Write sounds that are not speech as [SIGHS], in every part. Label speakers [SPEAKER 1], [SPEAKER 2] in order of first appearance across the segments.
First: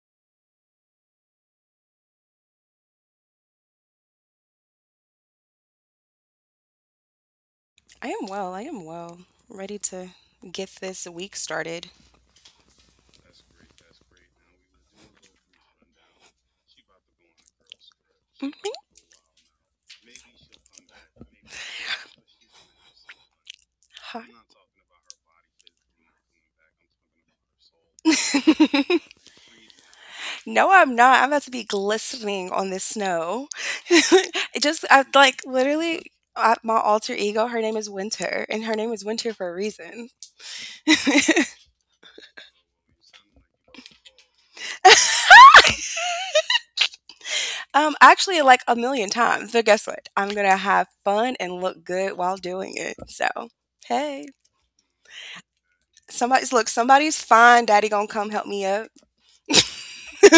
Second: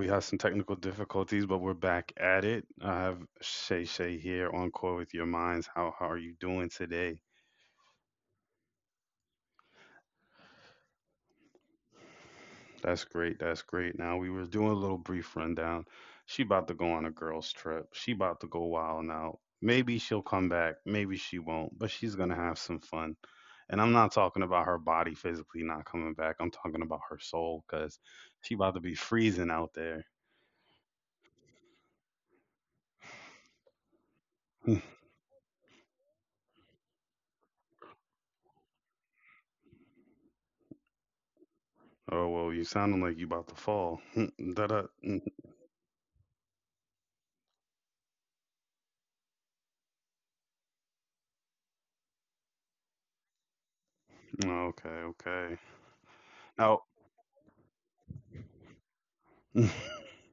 [SPEAKER 1] We have some technical difficulties, but we're back at it. I have Shay Shay here on Core with Your Minds. How are you doing today?
[SPEAKER 2] I am well. I am well. Ready to get this week started.
[SPEAKER 1] That's great. That's great. Now, we were doing a little brief rundown. She about to go on a girls' trip. She about to go
[SPEAKER 2] Mhm.
[SPEAKER 1] wild now. Maybe she'll come back. Maybe she won't, but she's going to have some fun. And I'm not
[SPEAKER 2] Hi.
[SPEAKER 1] talking about her body physically not coming back. I'm talking about her soul because
[SPEAKER 2] [LAUGHS]
[SPEAKER 1] she about to be freezing out there.
[SPEAKER 2] No, I'm not. I'm about to be glistening on this snow. [LAUGHS] It just,
[SPEAKER 1] [LAUGHS]
[SPEAKER 2] I like literally. I, my alter ego, her name is Winter, and her name is Winter for a reason.
[SPEAKER 1] Oh, well, you sounding like you about to fall. [LAUGHS] Da da. [LAUGHS]
[SPEAKER 2] Actually, like a million times. But guess what? I'm gonna have fun and look good while doing it. So, hey,
[SPEAKER 1] Okay, okay. Now,
[SPEAKER 2] somebody's fine. Daddy gonna come help me up.
[SPEAKER 1] [LAUGHS]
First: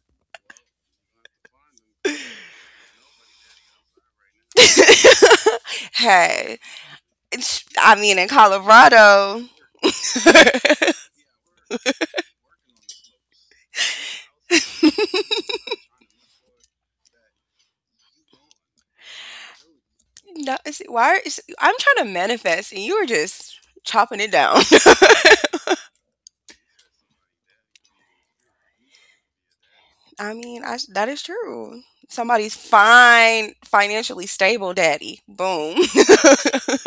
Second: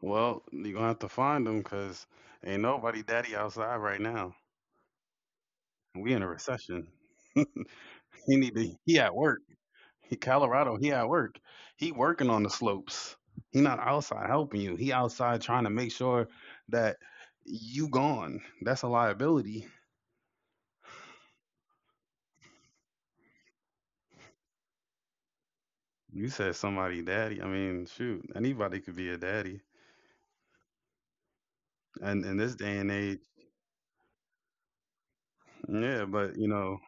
[SPEAKER 1] well, you gonna have to find them because ain't nobody daddy outside right now.
[SPEAKER 2] [LAUGHS]
[SPEAKER 1] We in a
[SPEAKER 2] Hey,
[SPEAKER 1] recession. [LAUGHS]
[SPEAKER 2] it's-
[SPEAKER 1] He
[SPEAKER 2] I mean, in
[SPEAKER 1] need to. He at work.
[SPEAKER 2] Colorado.
[SPEAKER 1] He Colorado.
[SPEAKER 2] [LAUGHS]
[SPEAKER 1] He at work. He working on the slopes. He not outside helping you. He outside trying to make sure that you gone. That's a liability.
[SPEAKER 2] No, is it, why is I'm trying to manifest, and you are just chopping it down. [LAUGHS]
[SPEAKER 1] You said somebody daddy. I mean, shoot, anybody could be a daddy.
[SPEAKER 2] I mean, that is true.
[SPEAKER 1] And in this
[SPEAKER 2] Somebody's
[SPEAKER 1] day and age.
[SPEAKER 2] fine, financially stable, daddy. Boom.
[SPEAKER 1] Yeah,
[SPEAKER 2] [LAUGHS]
[SPEAKER 1] but you know,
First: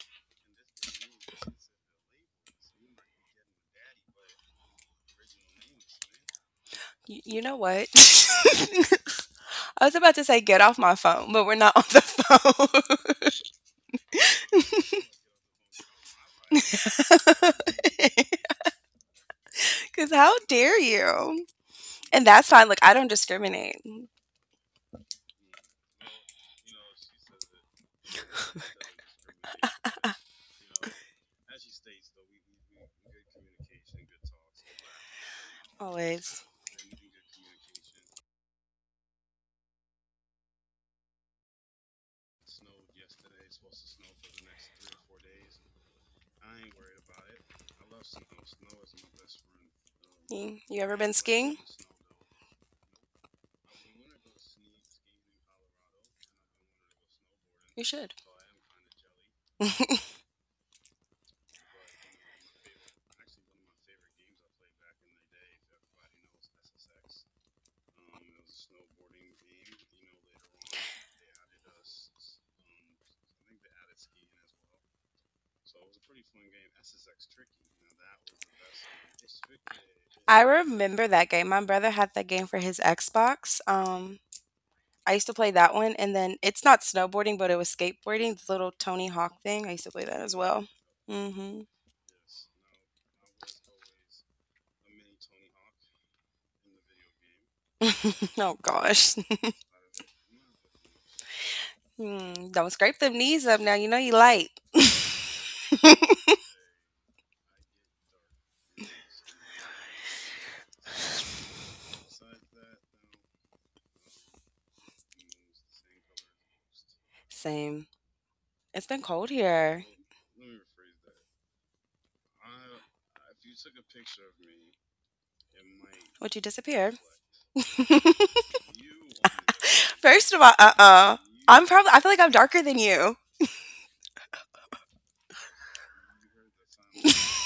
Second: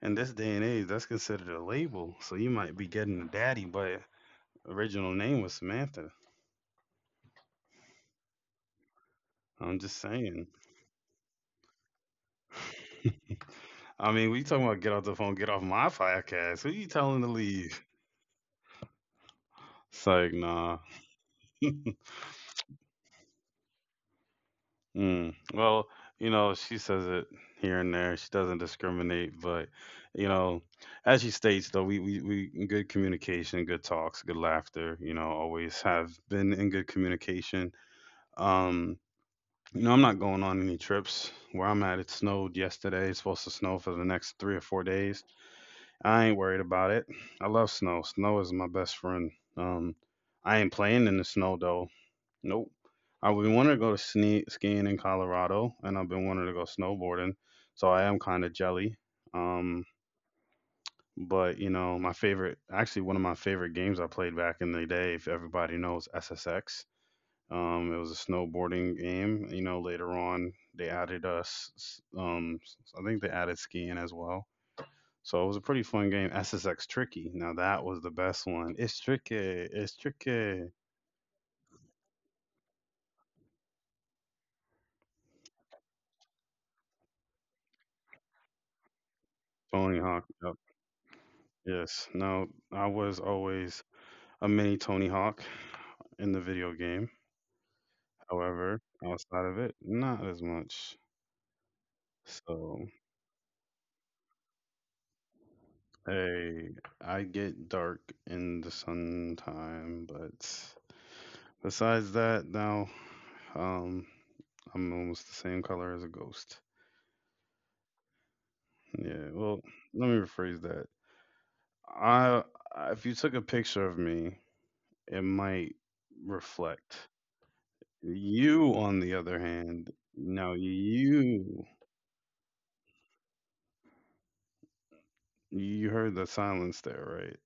[SPEAKER 1] in this day and age, that's considered a label. So you might be getting a daddy, but original name was Samantha.
[SPEAKER 2] You know what?
[SPEAKER 1] I'm
[SPEAKER 2] [LAUGHS] I was
[SPEAKER 1] just
[SPEAKER 2] about to say
[SPEAKER 1] saying.
[SPEAKER 2] get off my phone, but we're not on the phone.
[SPEAKER 1] I mean, we talking about get off the phone, get off my podcast. Who you telling to
[SPEAKER 2] [LAUGHS]
[SPEAKER 1] leave? It's
[SPEAKER 2] Because
[SPEAKER 1] like,
[SPEAKER 2] how
[SPEAKER 1] nah.
[SPEAKER 2] dare you? And that's fine. Look, I don't discriminate.
[SPEAKER 1] Mm. Well, you know, she says it here and there. She doesn't discriminate, but you know, as she states, though, we good communication, good talks, good laughter. You know, always have
[SPEAKER 2] Always.
[SPEAKER 1] been in good communication. Um, You know, I'm not going on any trips. Where I'm at, it snowed yesterday. It's supposed to snow for the next 3 or 4 days. I ain't worried about it. I love snow. Snow is my best friend. I ain't
[SPEAKER 2] You, ever
[SPEAKER 1] playing
[SPEAKER 2] been
[SPEAKER 1] in the snow
[SPEAKER 2] skiing?
[SPEAKER 1] though. Nope. I've been wanting to go to skiing in Colorado, and I've been wanting to go snowboarding.
[SPEAKER 2] You
[SPEAKER 1] So I
[SPEAKER 2] should.
[SPEAKER 1] am kind of jelly. Um, but you know, my favorite, actually one of my favorite games I played back in the day, if everybody knows SSX. It was a snowboarding game. You know, later on they added us. I think they added skiing as well. So it was a pretty fun game. SSX Tricky. Now that was the best one. It's tricky. It's
[SPEAKER 2] I
[SPEAKER 1] tricky.
[SPEAKER 2] remember that game. My brother had that game for his Xbox. I used to play that one, and then it's not snowboarding, but it was skateboarding, the little Tony Hawk thing. I used to
[SPEAKER 1] Tony
[SPEAKER 2] play that
[SPEAKER 1] Hawk.
[SPEAKER 2] as
[SPEAKER 1] Yep.
[SPEAKER 2] well. Hmm.
[SPEAKER 1] Yes. Now I was always a mini Tony Hawk in the video game.
[SPEAKER 2] [LAUGHS] Oh
[SPEAKER 1] However,
[SPEAKER 2] gosh. [LAUGHS]
[SPEAKER 1] outside of it, not as much.
[SPEAKER 2] Hmm. Don't
[SPEAKER 1] So
[SPEAKER 2] scrape them knees up now. You know you light. [LAUGHS]
[SPEAKER 1] hey, I get dark in the sun time, but besides that, now um, I'm almost the same color as a ghost.
[SPEAKER 2] Same. It's been
[SPEAKER 1] Yeah,
[SPEAKER 2] cold
[SPEAKER 1] well,
[SPEAKER 2] here.
[SPEAKER 1] let me rephrase that. I If you took a picture of me, it might
[SPEAKER 2] Would you disappear?
[SPEAKER 1] reflect. You, on the other hand,
[SPEAKER 2] First of all,
[SPEAKER 1] now
[SPEAKER 2] I
[SPEAKER 1] you
[SPEAKER 2] am probably, I feel like I'm darker than you.
[SPEAKER 1] you heard the silence there, right?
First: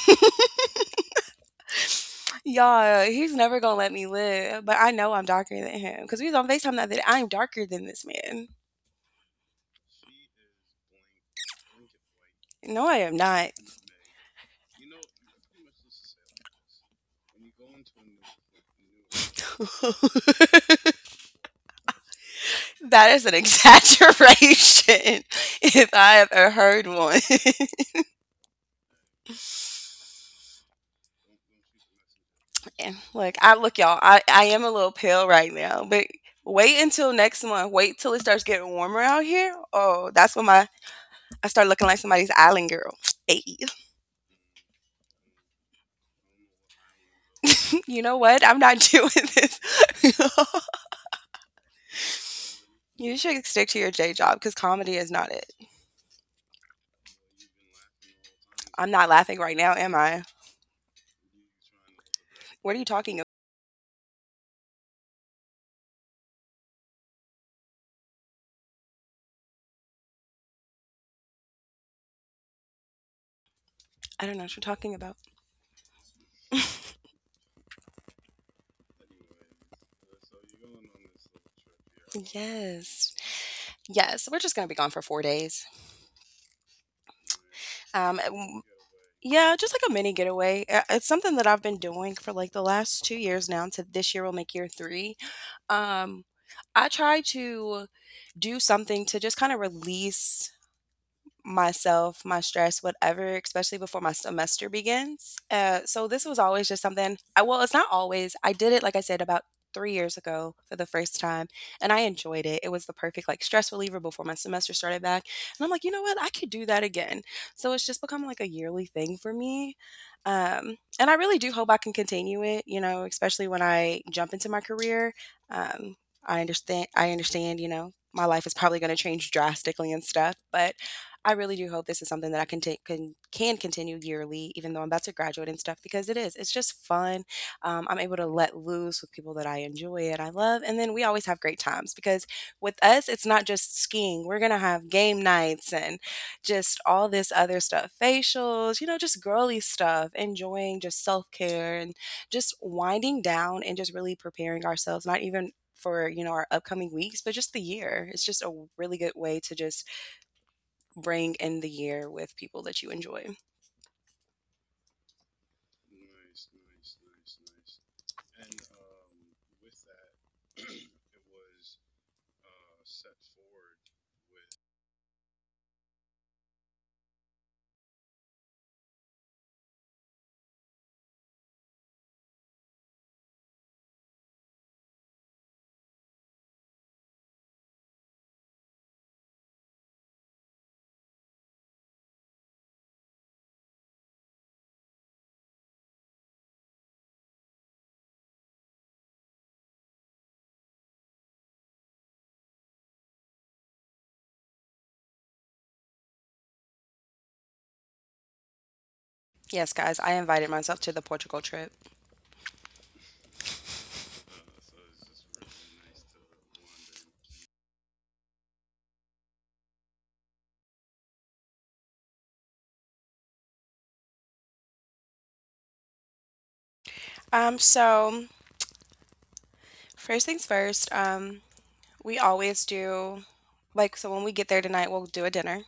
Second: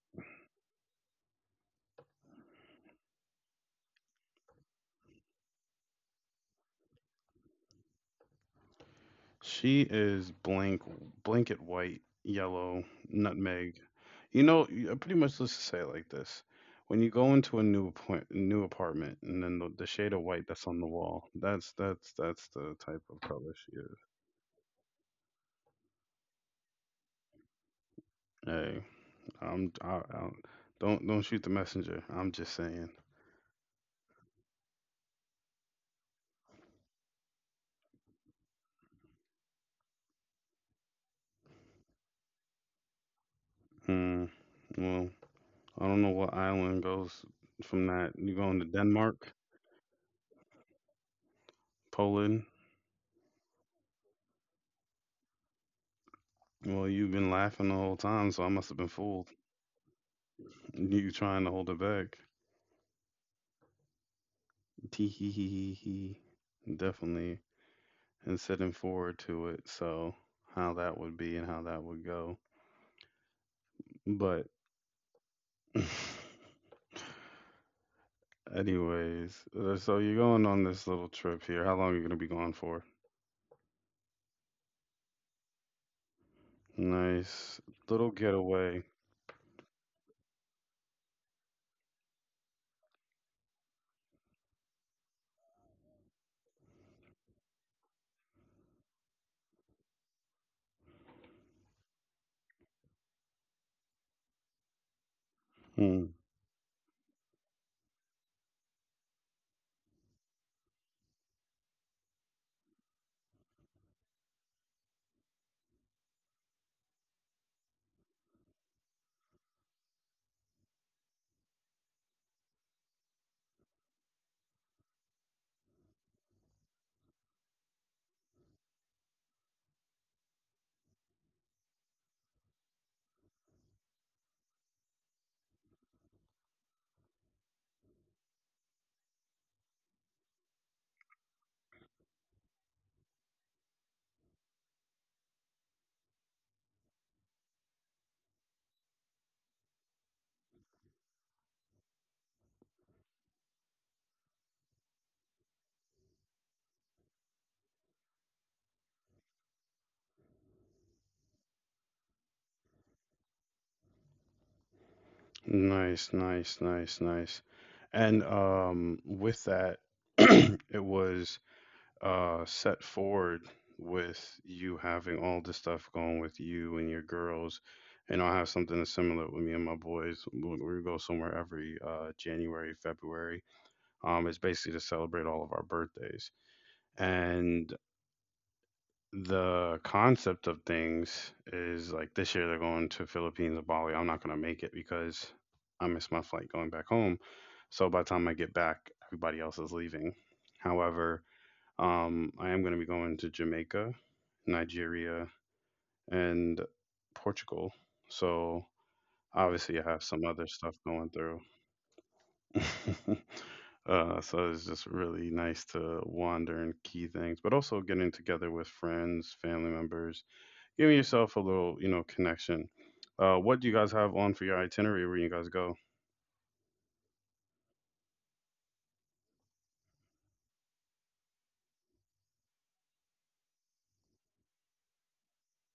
[SPEAKER 2] [LAUGHS] Y'all, he's never gonna let me live, but I know I'm darker than him because we was on FaceTime the other day. I'm darker than this man.
[SPEAKER 1] She is blank, blanket white, yellow,
[SPEAKER 2] No, I am not.
[SPEAKER 1] nutmeg. You know, pretty much let's just say it like this. When you go into a new apartment, and then the shade of white that's on the
[SPEAKER 2] [LAUGHS]
[SPEAKER 1] wall, that's the type
[SPEAKER 2] That
[SPEAKER 1] of
[SPEAKER 2] is an
[SPEAKER 1] color she is.
[SPEAKER 2] exaggeration [LAUGHS] if I have ever heard one. [LAUGHS]
[SPEAKER 1] Hey, I'm I, I, don't shoot the messenger. I'm just saying.
[SPEAKER 2] And, like, I look, y'all, I am a little pale right now, but wait until next month. Wait till it starts getting warmer out here. Oh, that's when my I start looking like somebody's island girl. [TSK] Hey.
[SPEAKER 1] Hmm. Well, I don't know what island goes from
[SPEAKER 2] You
[SPEAKER 1] that.
[SPEAKER 2] know
[SPEAKER 1] You
[SPEAKER 2] what?
[SPEAKER 1] going
[SPEAKER 2] I'm
[SPEAKER 1] to
[SPEAKER 2] not doing
[SPEAKER 1] Denmark,
[SPEAKER 2] this. [LAUGHS]
[SPEAKER 1] Poland?
[SPEAKER 2] You should stick to your J job because comedy is not it.
[SPEAKER 1] Well, you've been laughing the whole time, so I must have been
[SPEAKER 2] I'm not
[SPEAKER 1] fooled.
[SPEAKER 2] laughing right now, am I?
[SPEAKER 1] [LAUGHS] You trying to hold it back.
[SPEAKER 2] What are you talking about?
[SPEAKER 1] Tee hee hee hee hee. Definitely. And sitting forward to it. So, how that would be and how that would go.
[SPEAKER 2] I don't know
[SPEAKER 1] But,
[SPEAKER 2] what you're talking about.
[SPEAKER 1] [LAUGHS] anyways, so you're going on this little trip here. How long are you going to be gone for?
[SPEAKER 2] Yes. Yes. We're just going to be gone for 4 days.
[SPEAKER 1] Nice. Little
[SPEAKER 2] Um, w-
[SPEAKER 1] getaway.
[SPEAKER 2] yeah, just like a mini getaway. It's something that I've been doing for like the last 2 years now. To this year will make year three. Um, I try to do something to just kind of release myself, my stress, whatever, especially before my semester begins.
[SPEAKER 1] Hmm.
[SPEAKER 2] So this was always just something I, well, it's not always. I did it, like I said, about 3 years ago for the first time, and I enjoyed it. It was the perfect, like, stress reliever before my semester started back. And I'm like, you know what? I could do that again. So it's just become like a yearly thing for me. And I really do hope I can continue it, you know, especially when I jump into my career. Um, I understand, you know, my life is probably going to change drastically and stuff, but I really do hope this is something that I can take can continue yearly, even though I'm about to graduate and stuff, because it is. It's just fun. I'm able to let loose with people that I enjoy and I love, and then we always have great times because with us, it's not just skiing. We're gonna have game nights and just all this other stuff, facials, you know, just girly stuff, enjoying just self care and just winding down and just really preparing ourselves. Not even for, you know, our upcoming weeks, but just the year. It's just a really good way to just bring in the year with people that you enjoy.
[SPEAKER 1] Nice, nice, nice, nice. And with that, [CLEARS THROAT] it was set forward with you having all this stuff going with you and your girls, and I'll have something that's similar with me and my boys. We go somewhere every January, February. It's basically to celebrate all of our birthdays, and the concept of things is like, this year they're going to Philippines and Bali. I'm not going to make it because I missed my flight going back home, so by the time I get back, everybody else is leaving. However, I am going to be going to Jamaica, Nigeria, and Portugal. So
[SPEAKER 2] Yes,
[SPEAKER 1] obviously, I have
[SPEAKER 2] guys, I
[SPEAKER 1] some other
[SPEAKER 2] invited
[SPEAKER 1] stuff
[SPEAKER 2] myself to the
[SPEAKER 1] going through.
[SPEAKER 2] Portugal trip.
[SPEAKER 1] [LAUGHS] So it's just really nice to wander and key things, but also getting together with friends, family members, giving yourself a little, you know, connection. What do you guys have on for your itinerary? Where you guys go?
[SPEAKER 2] So first things first, we always do like so when we get there tonight, we'll do a dinner.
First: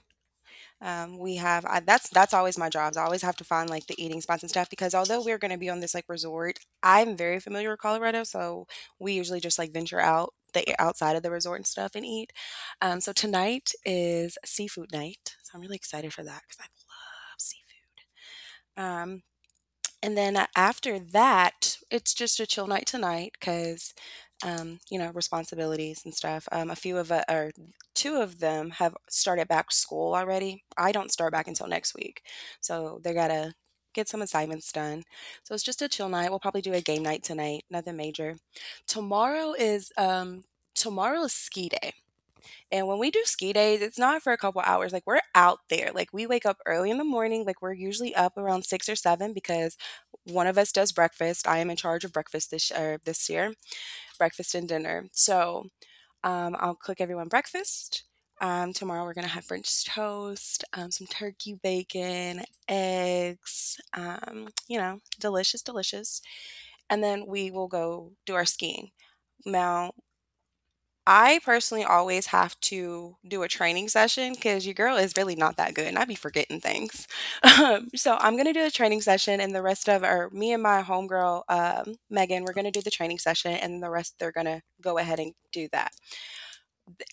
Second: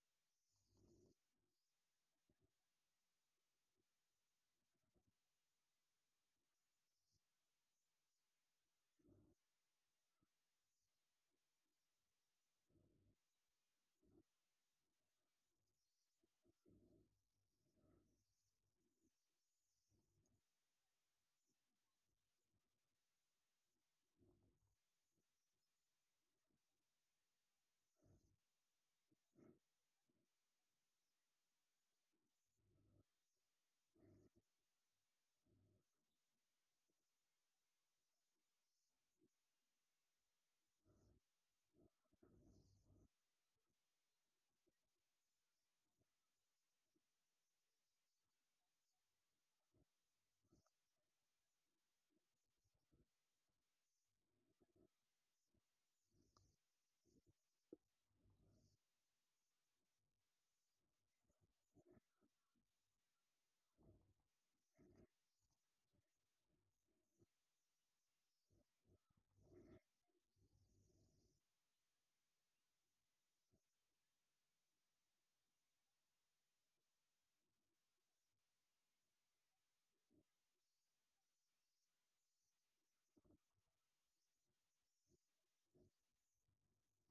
[SPEAKER 2] That's always my jobs. I always have to find like the eating spots and stuff because although we're going to be on this like resort, I'm very familiar with Colorado, so we usually just like venture out the outside of the resort and stuff and eat. So tonight is seafood night, so I'm really excited for that because I love seafood. And then a after that, it's just a chill night tonight 'cause, you know, responsibilities and stuff. A few of u or 2 of them have started back school already. I don't start back until next week, so they gotta get some assignments done. So it's just a chill night. We'll probably do a game night tonight, nothing major. Tomorrow is, um Tomorrow is ski day. And when we do ski days, it's not for a couple hours. Like we're out there. Like we wake up early in the morning. Like we're usually up around 6 or 7 because one of us does breakfast. I am in charge of breakfast this year, breakfast and dinner. So I'll cook everyone breakfast. Tomorrow we're gonna have French toast, some turkey bacon, eggs. You know, delicious, delicious. And then we will go do our skiing. Now I personally always have to do a training session because your girl is really not that good, and I be forgetting things. [LAUGHS] So I'm gonna do a training session, and the rest of or me and my homegirl, Megan, we're gonna do the training session, and the rest they're gonna go ahead and do that.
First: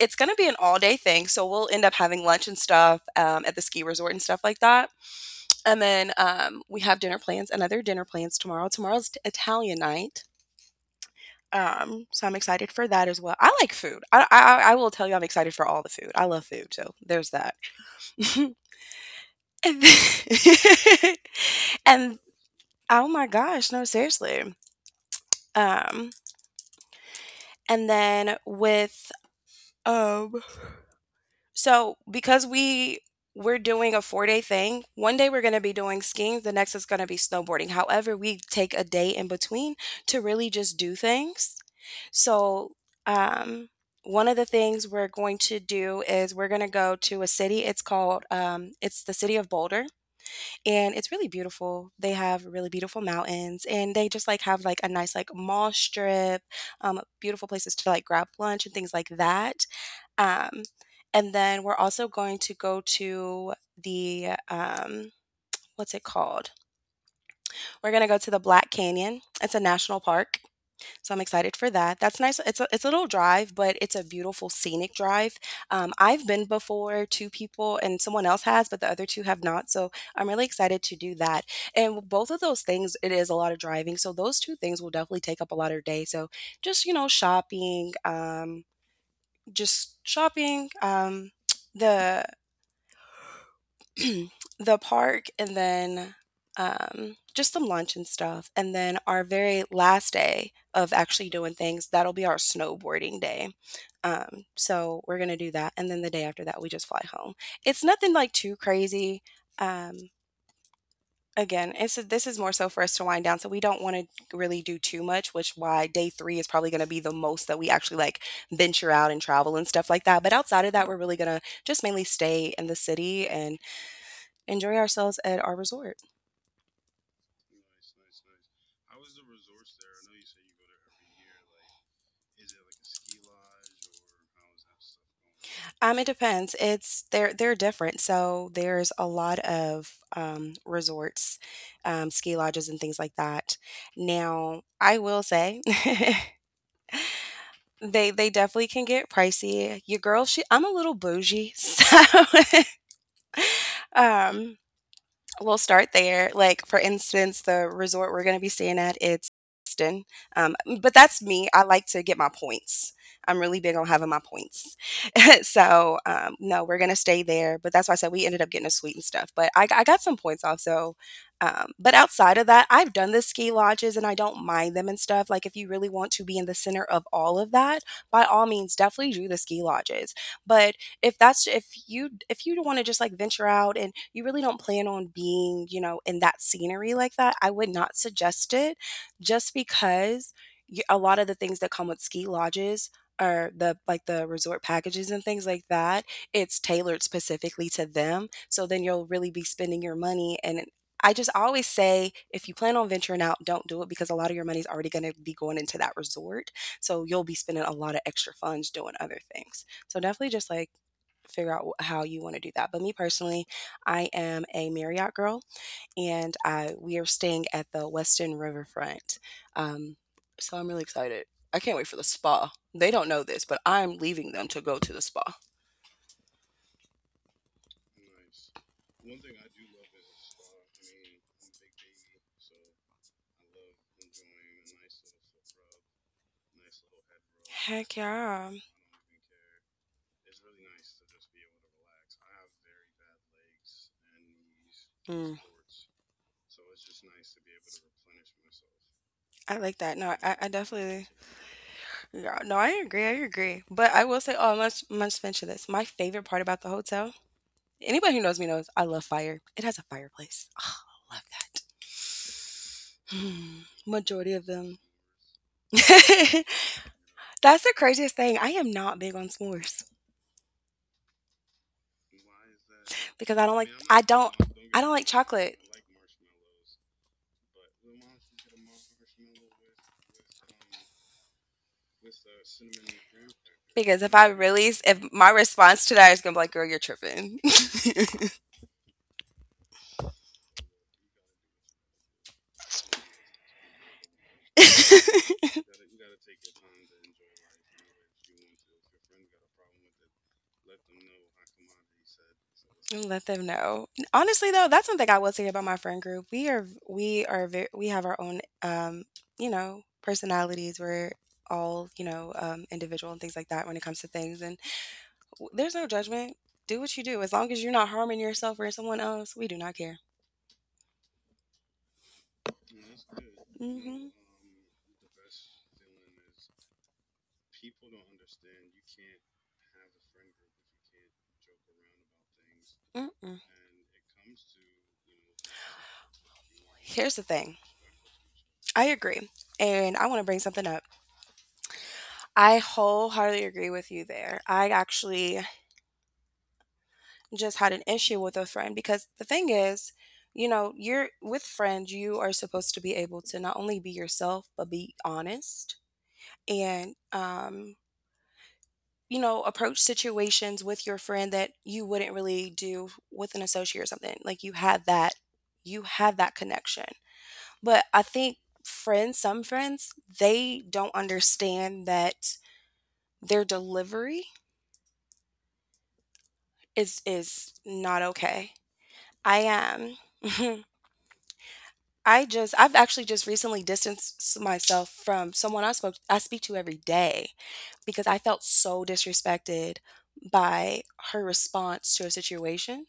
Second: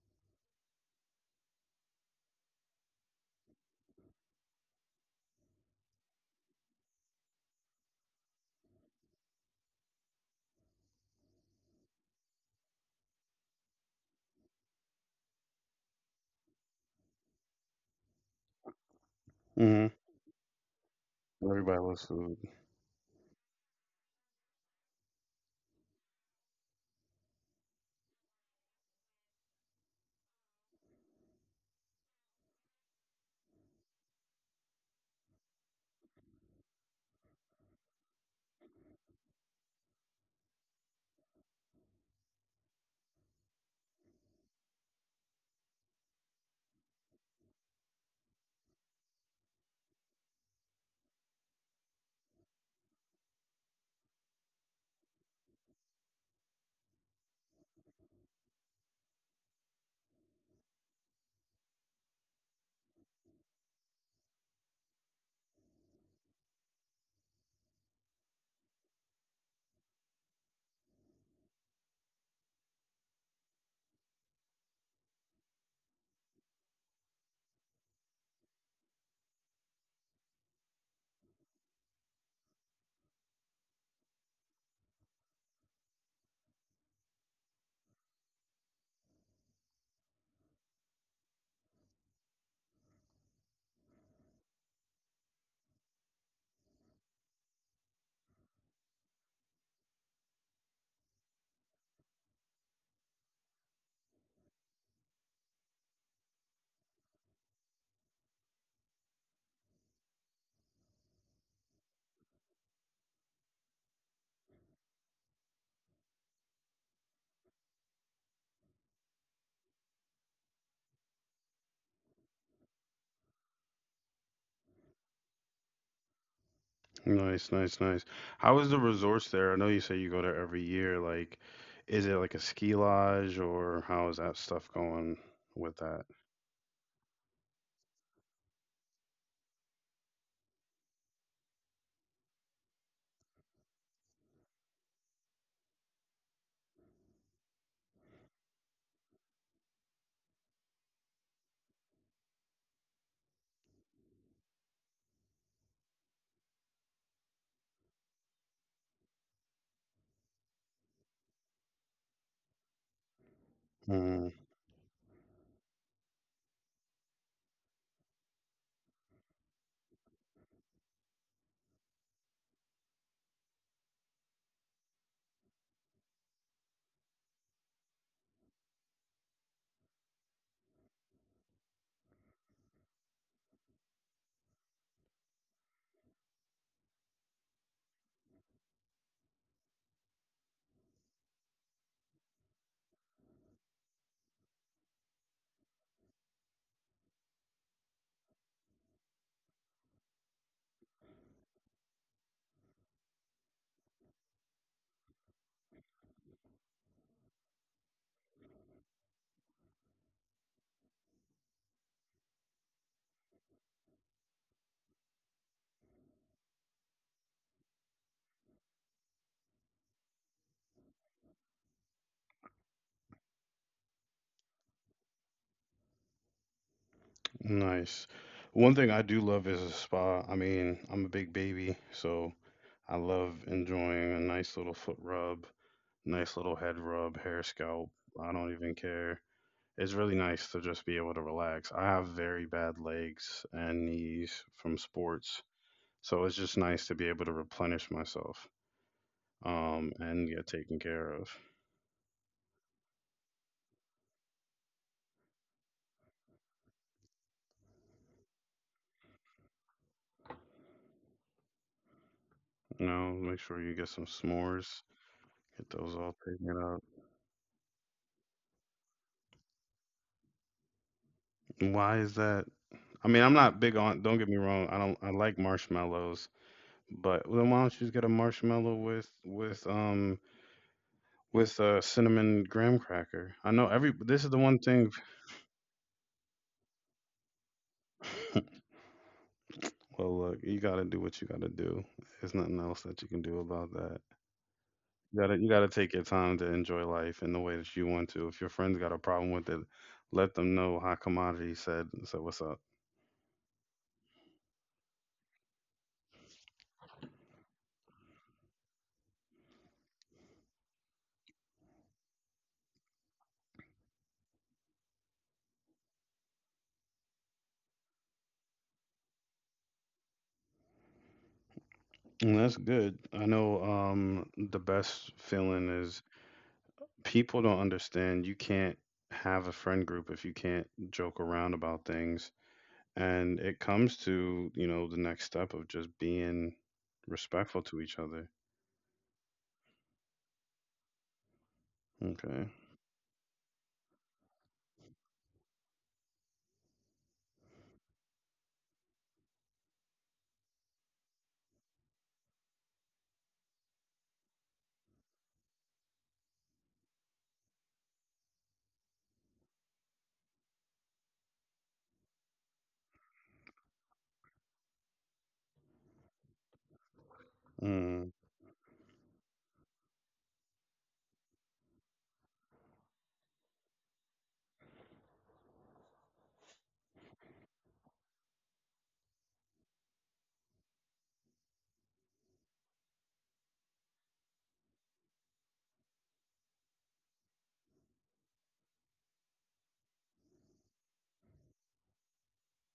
[SPEAKER 2] It's gonna be an all-day thing, so we'll end up having lunch and stuff, at the ski resort and stuff like that, and then, we have another dinner plans tomorrow. Tomorrow's Italian night. So I'm excited for that as well. I like food. I will tell you I'm excited for all the food. I love food, so there's that. [LAUGHS] And
[SPEAKER 1] Hmm.
[SPEAKER 2] then [LAUGHS]
[SPEAKER 1] Everybody loves
[SPEAKER 2] and
[SPEAKER 1] food.
[SPEAKER 2] oh my gosh, no, seriously. Um, and then with um So, because we're doing a 4-day thing, one day we're going to be doing skiing, the next is going to be snowboarding. However, we take a day in between to really just do things. So, um, one of the things we're going to do is we're going to go to a city. It's called, it's the city of Boulder, and it's really beautiful. They have really beautiful mountains, and they just like have like a nice like mall strip, beautiful places to like grab lunch and things like that. Um, and then we're also going to go to the what's it called? We're going to go to the Black Canyon. It's a national park, so I'm excited for that. That's nice. It's a little drive, but it's a beautiful scenic drive. I've been before, two people, and someone else has, but the other two have not. So I'm really excited to do that. And with both of those things, it is a lot of driving. So those two things will definitely take up a lot of your day. So just, you know, shopping, just shopping. The [CLEARS THROAT] the park, and then just some lunch and stuff. And then our very last day of actually doing things, that'll be our snowboarding day. So we're going to do that. And then the day after that, we just fly home. It's nothing like too crazy. Um, Again, this is more so for us to wind down. So we don't want to really do too much, which why day three is probably going to be the most that we actually like venture out and travel and stuff like that. But outside of that, we're really going to just mainly stay in the city and enjoy ourselves at our resort.
[SPEAKER 1] Nice, nice, nice. How is the resorts there? I know you say you go there every year. Like, is it like a ski lodge or how is that stuff going with
[SPEAKER 2] It
[SPEAKER 1] that?
[SPEAKER 2] depends. It's they're different. So there's a lot of resorts, ski lodges, and things like that. Now, I will say [LAUGHS] they definitely can get pricey. Your girl, she I'm a little bougie, [LAUGHS] so [LAUGHS] um, we'll start there. Like, for instance, the resort we're going to be staying at, it's Houston. But that's me. I like to get my points. I'm really big on having my
[SPEAKER 1] Mm,
[SPEAKER 2] points. [LAUGHS] So, no, we're going to stay there. But that's why I said we ended up getting a suite and stuff. But I got some points off. So, but outside of that, I've done the ski lodges, and I don't mind them and stuff. Like, if you really want to be in the center of all of that, by all means, definitely do the ski lodges. But if you don't want to just like venture out and you really don't plan on being in that scenery like that, I would not suggest it. Just because a lot of the things that come with ski lodges or the resort packages and things like that, it's tailored specifically to them, so then you'll really be spending your money. And I just always say, if you plan on venturing out, don't do it, because a lot of your money is already going to be going into that resort. So you'll be spending a lot of extra funds doing other things. So definitely just like figure out how you want to do that. But me personally, I am a Marriott girl, and I we are staying at the Westin Riverfront. Um, so I'm really excited. I can't wait for the spa. They don't know this, but I'm leaving them to go to the spa.
[SPEAKER 1] nice. One thing I do love is a spa. I mean, I'm a big baby, so I love enjoying a nice little foot rub, nice little head rub, hair
[SPEAKER 2] Heck
[SPEAKER 1] scalp. I
[SPEAKER 2] yeah.
[SPEAKER 1] don't even care. It's really nice to just be able to relax. I have very bad legs and knees from
[SPEAKER 2] Mm.
[SPEAKER 1] sports, so it's just nice to be able to replenish myself
[SPEAKER 2] I like that. No, I,
[SPEAKER 1] and
[SPEAKER 2] I
[SPEAKER 1] get taken
[SPEAKER 2] definitely.
[SPEAKER 1] care of.
[SPEAKER 2] Yeah, no, I agree. I agree. But I will say, oh, I must mention this. My favorite part about the hotel. Anybody who knows me knows I love fire. It has a fireplace. Oh, I love that. [SIGHS]
[SPEAKER 1] You know, make
[SPEAKER 2] Hmm.
[SPEAKER 1] sure you get some
[SPEAKER 2] Majority of them.
[SPEAKER 1] s'mores,
[SPEAKER 2] [LAUGHS]
[SPEAKER 1] get those all
[SPEAKER 2] That's
[SPEAKER 1] taken out.
[SPEAKER 2] the craziest thing. I am not big on s'mores
[SPEAKER 1] Why is that? I mean,
[SPEAKER 2] because
[SPEAKER 1] I'm not big on. Don't get me wrong.
[SPEAKER 2] I
[SPEAKER 1] I
[SPEAKER 2] don't like
[SPEAKER 1] don't. I like
[SPEAKER 2] chocolate.
[SPEAKER 1] marshmallows, but then why don't you just get a marshmallow with with a cinnamon graham cracker? I know
[SPEAKER 2] Because
[SPEAKER 1] every.
[SPEAKER 2] if I
[SPEAKER 1] This is the
[SPEAKER 2] really,
[SPEAKER 1] one
[SPEAKER 2] if
[SPEAKER 1] thing.
[SPEAKER 2] my response to that is gonna be like, girl, you're tripping.
[SPEAKER 1] [LAUGHS] Well, look, you gotta do what you gotta do. There's nothing else that you can do about that. You
[SPEAKER 2] [LAUGHS]
[SPEAKER 1] gotta you gotta take your time to enjoy life in the way that you want to. If your friends got a problem with it, let them know how commodity said what's up.
[SPEAKER 2] let's And let them know. Honestly, though, that's something I will say about my friend group. We are very, we have our own personalities. We're all individual and things like that when it comes to things. And there's no judgment. Do what you do, as long as you're not harming yourself or someone else. We do not care.
[SPEAKER 1] And that's good. I know
[SPEAKER 2] Hmm.
[SPEAKER 1] the best feeling is people don't understand you can't have a friend group if you can't joke around about things.
[SPEAKER 2] Mm-mm.
[SPEAKER 1] And it comes to, you know, the next step of just being
[SPEAKER 2] Here's the thing.
[SPEAKER 1] respectful to each other.
[SPEAKER 2] I agree. And I want to bring something up. I
[SPEAKER 1] Okay.
[SPEAKER 2] wholeheartedly agree with you there. I actually just had an issue with a friend, because the thing is, you know, you're with friends, you are supposed to be able to not only be yourself, but be honest and, you know, approach situations with your friend that you wouldn't really do with an associate or something. Like, you had that connection. But I
[SPEAKER 1] Mm.
[SPEAKER 2] think friends, some friends, they don't understand that their delivery is not okay. I am. [LAUGHS] I've actually just recently distanced myself from someone I speak to every day because I felt so disrespected by her response to a situation.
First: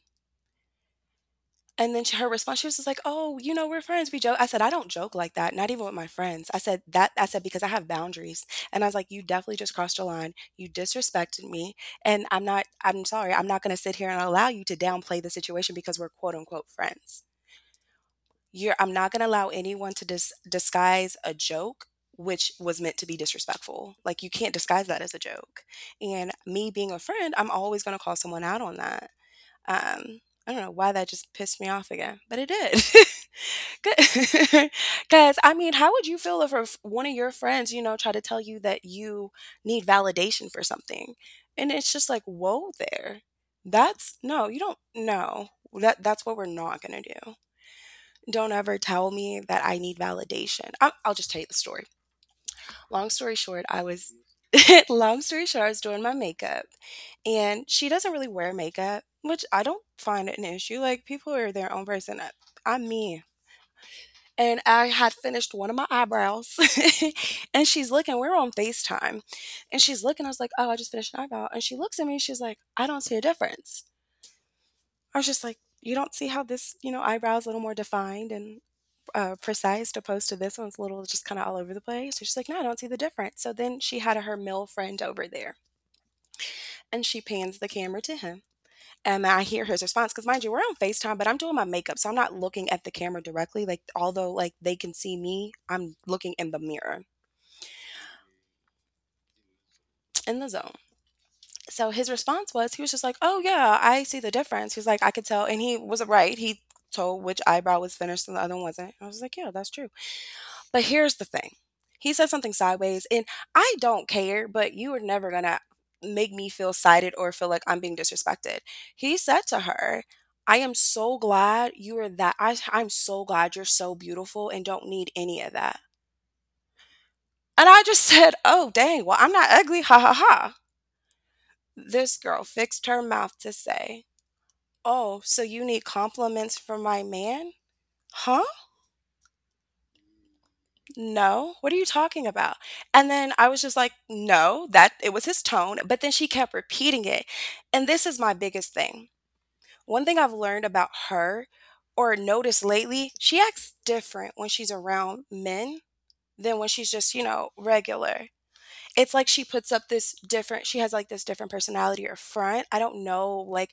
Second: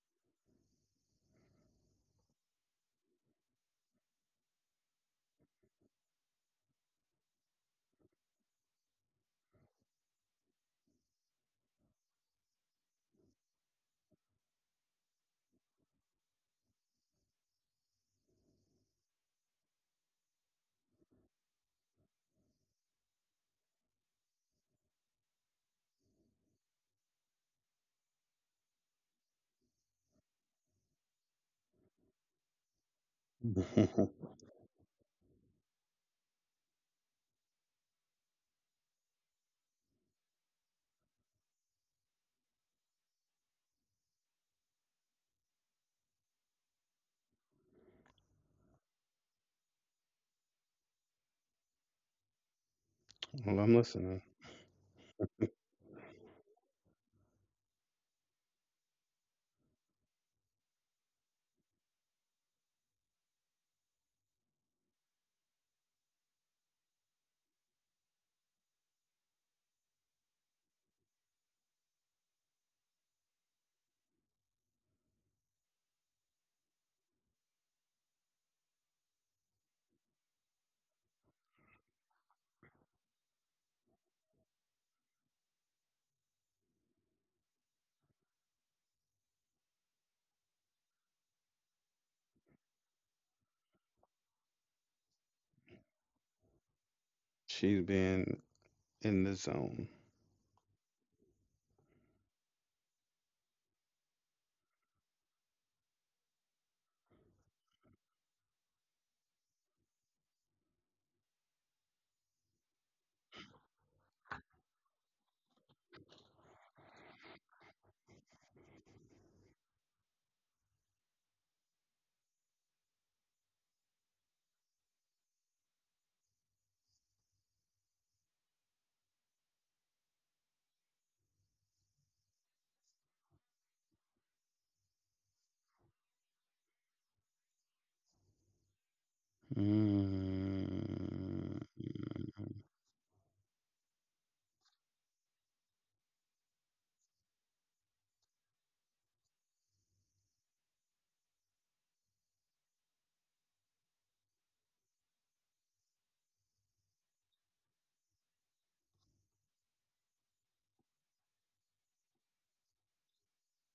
[SPEAKER 2] And then her response, she was just like, "Oh, you know, we're friends. We joke." I said, "I don't joke like that. Not even with my friends." I said that. I said, because I have boundaries, and I was like, "You definitely just crossed a line. You disrespected me, and I'm not. I'm sorry. I'm not going to sit here and allow you to downplay the situation because we're quote unquote friends." you're I'm not going to allow anyone to disguise a joke which was meant to be disrespectful. Like, you can't disguise that as a joke. And me being a friend, I'm always going to call someone out on that. Um I don't know why that just pissed me off again, but it did.
[SPEAKER 1] [LAUGHS] Well,
[SPEAKER 2] Because, [LAUGHS] I mean, how would you feel if one of your friends, you know, try to tell you that you need validation for something? And it's just like, whoa, there. That's no, you don't No, that's what we're not going to do. Don't ever tell me that I need validation. I'll just tell you the story. Long story short,
[SPEAKER 1] I'm
[SPEAKER 2] I was,
[SPEAKER 1] listening.
[SPEAKER 2] [LAUGHS] long story short, I was doing my makeup, and she doesn't really wear makeup, which I don't find an issue. Like, people are their own person. I'm me. And I had finished one of my eyebrows, [LAUGHS] and she's looking, we're on FaceTime, and she's looking. I was like, oh, I just finished an eyebrow. And she looks at me and she's like, I don't see a difference. I was just like, you don't see how this, you know, eyebrow is a little more defined and precise opposed to this one's a little just kind of all over the place. So she's like, no, I don't see the difference. So then she had her male friend over there, and she pans the camera to him. And I hear his response because, mind you, we're on FaceTime, but I'm doing my makeup. So I'm not looking at the camera directly. Like, although like they can see me, I'm looking in the mirror,
[SPEAKER 1] She's being in the zone.
[SPEAKER 2] in the zone. So his response was, he was just like, oh, yeah, I see the difference. He's like, I could tell. And he was right. He told which eyebrow was finished and the other one wasn't. I was like, yeah, that's true. But here's the thing. He said something sideways, and I don't care, but you are never going to make me feel slighted or feel like I'm being disrespected. He said to her, I am so glad you are that. I'm so glad you're so beautiful and don't need any of that. And I just [LAUGHS] said, oh, dang, well, I'm not ugly. Ha ha ha. This girl fixed her mouth to say, oh, so you need compliments from my man? Huh?
[SPEAKER 1] Mm.
[SPEAKER 2] No, what are you talking about? And then I was just like, no, that it was his tone. But then she kept repeating it. And this is my biggest thing. One thing I've learned about her or noticed lately, she acts different when she's around men than when she's just, you know, regular. It's like she puts up this different, she has like this different personality or front. I don't know, like,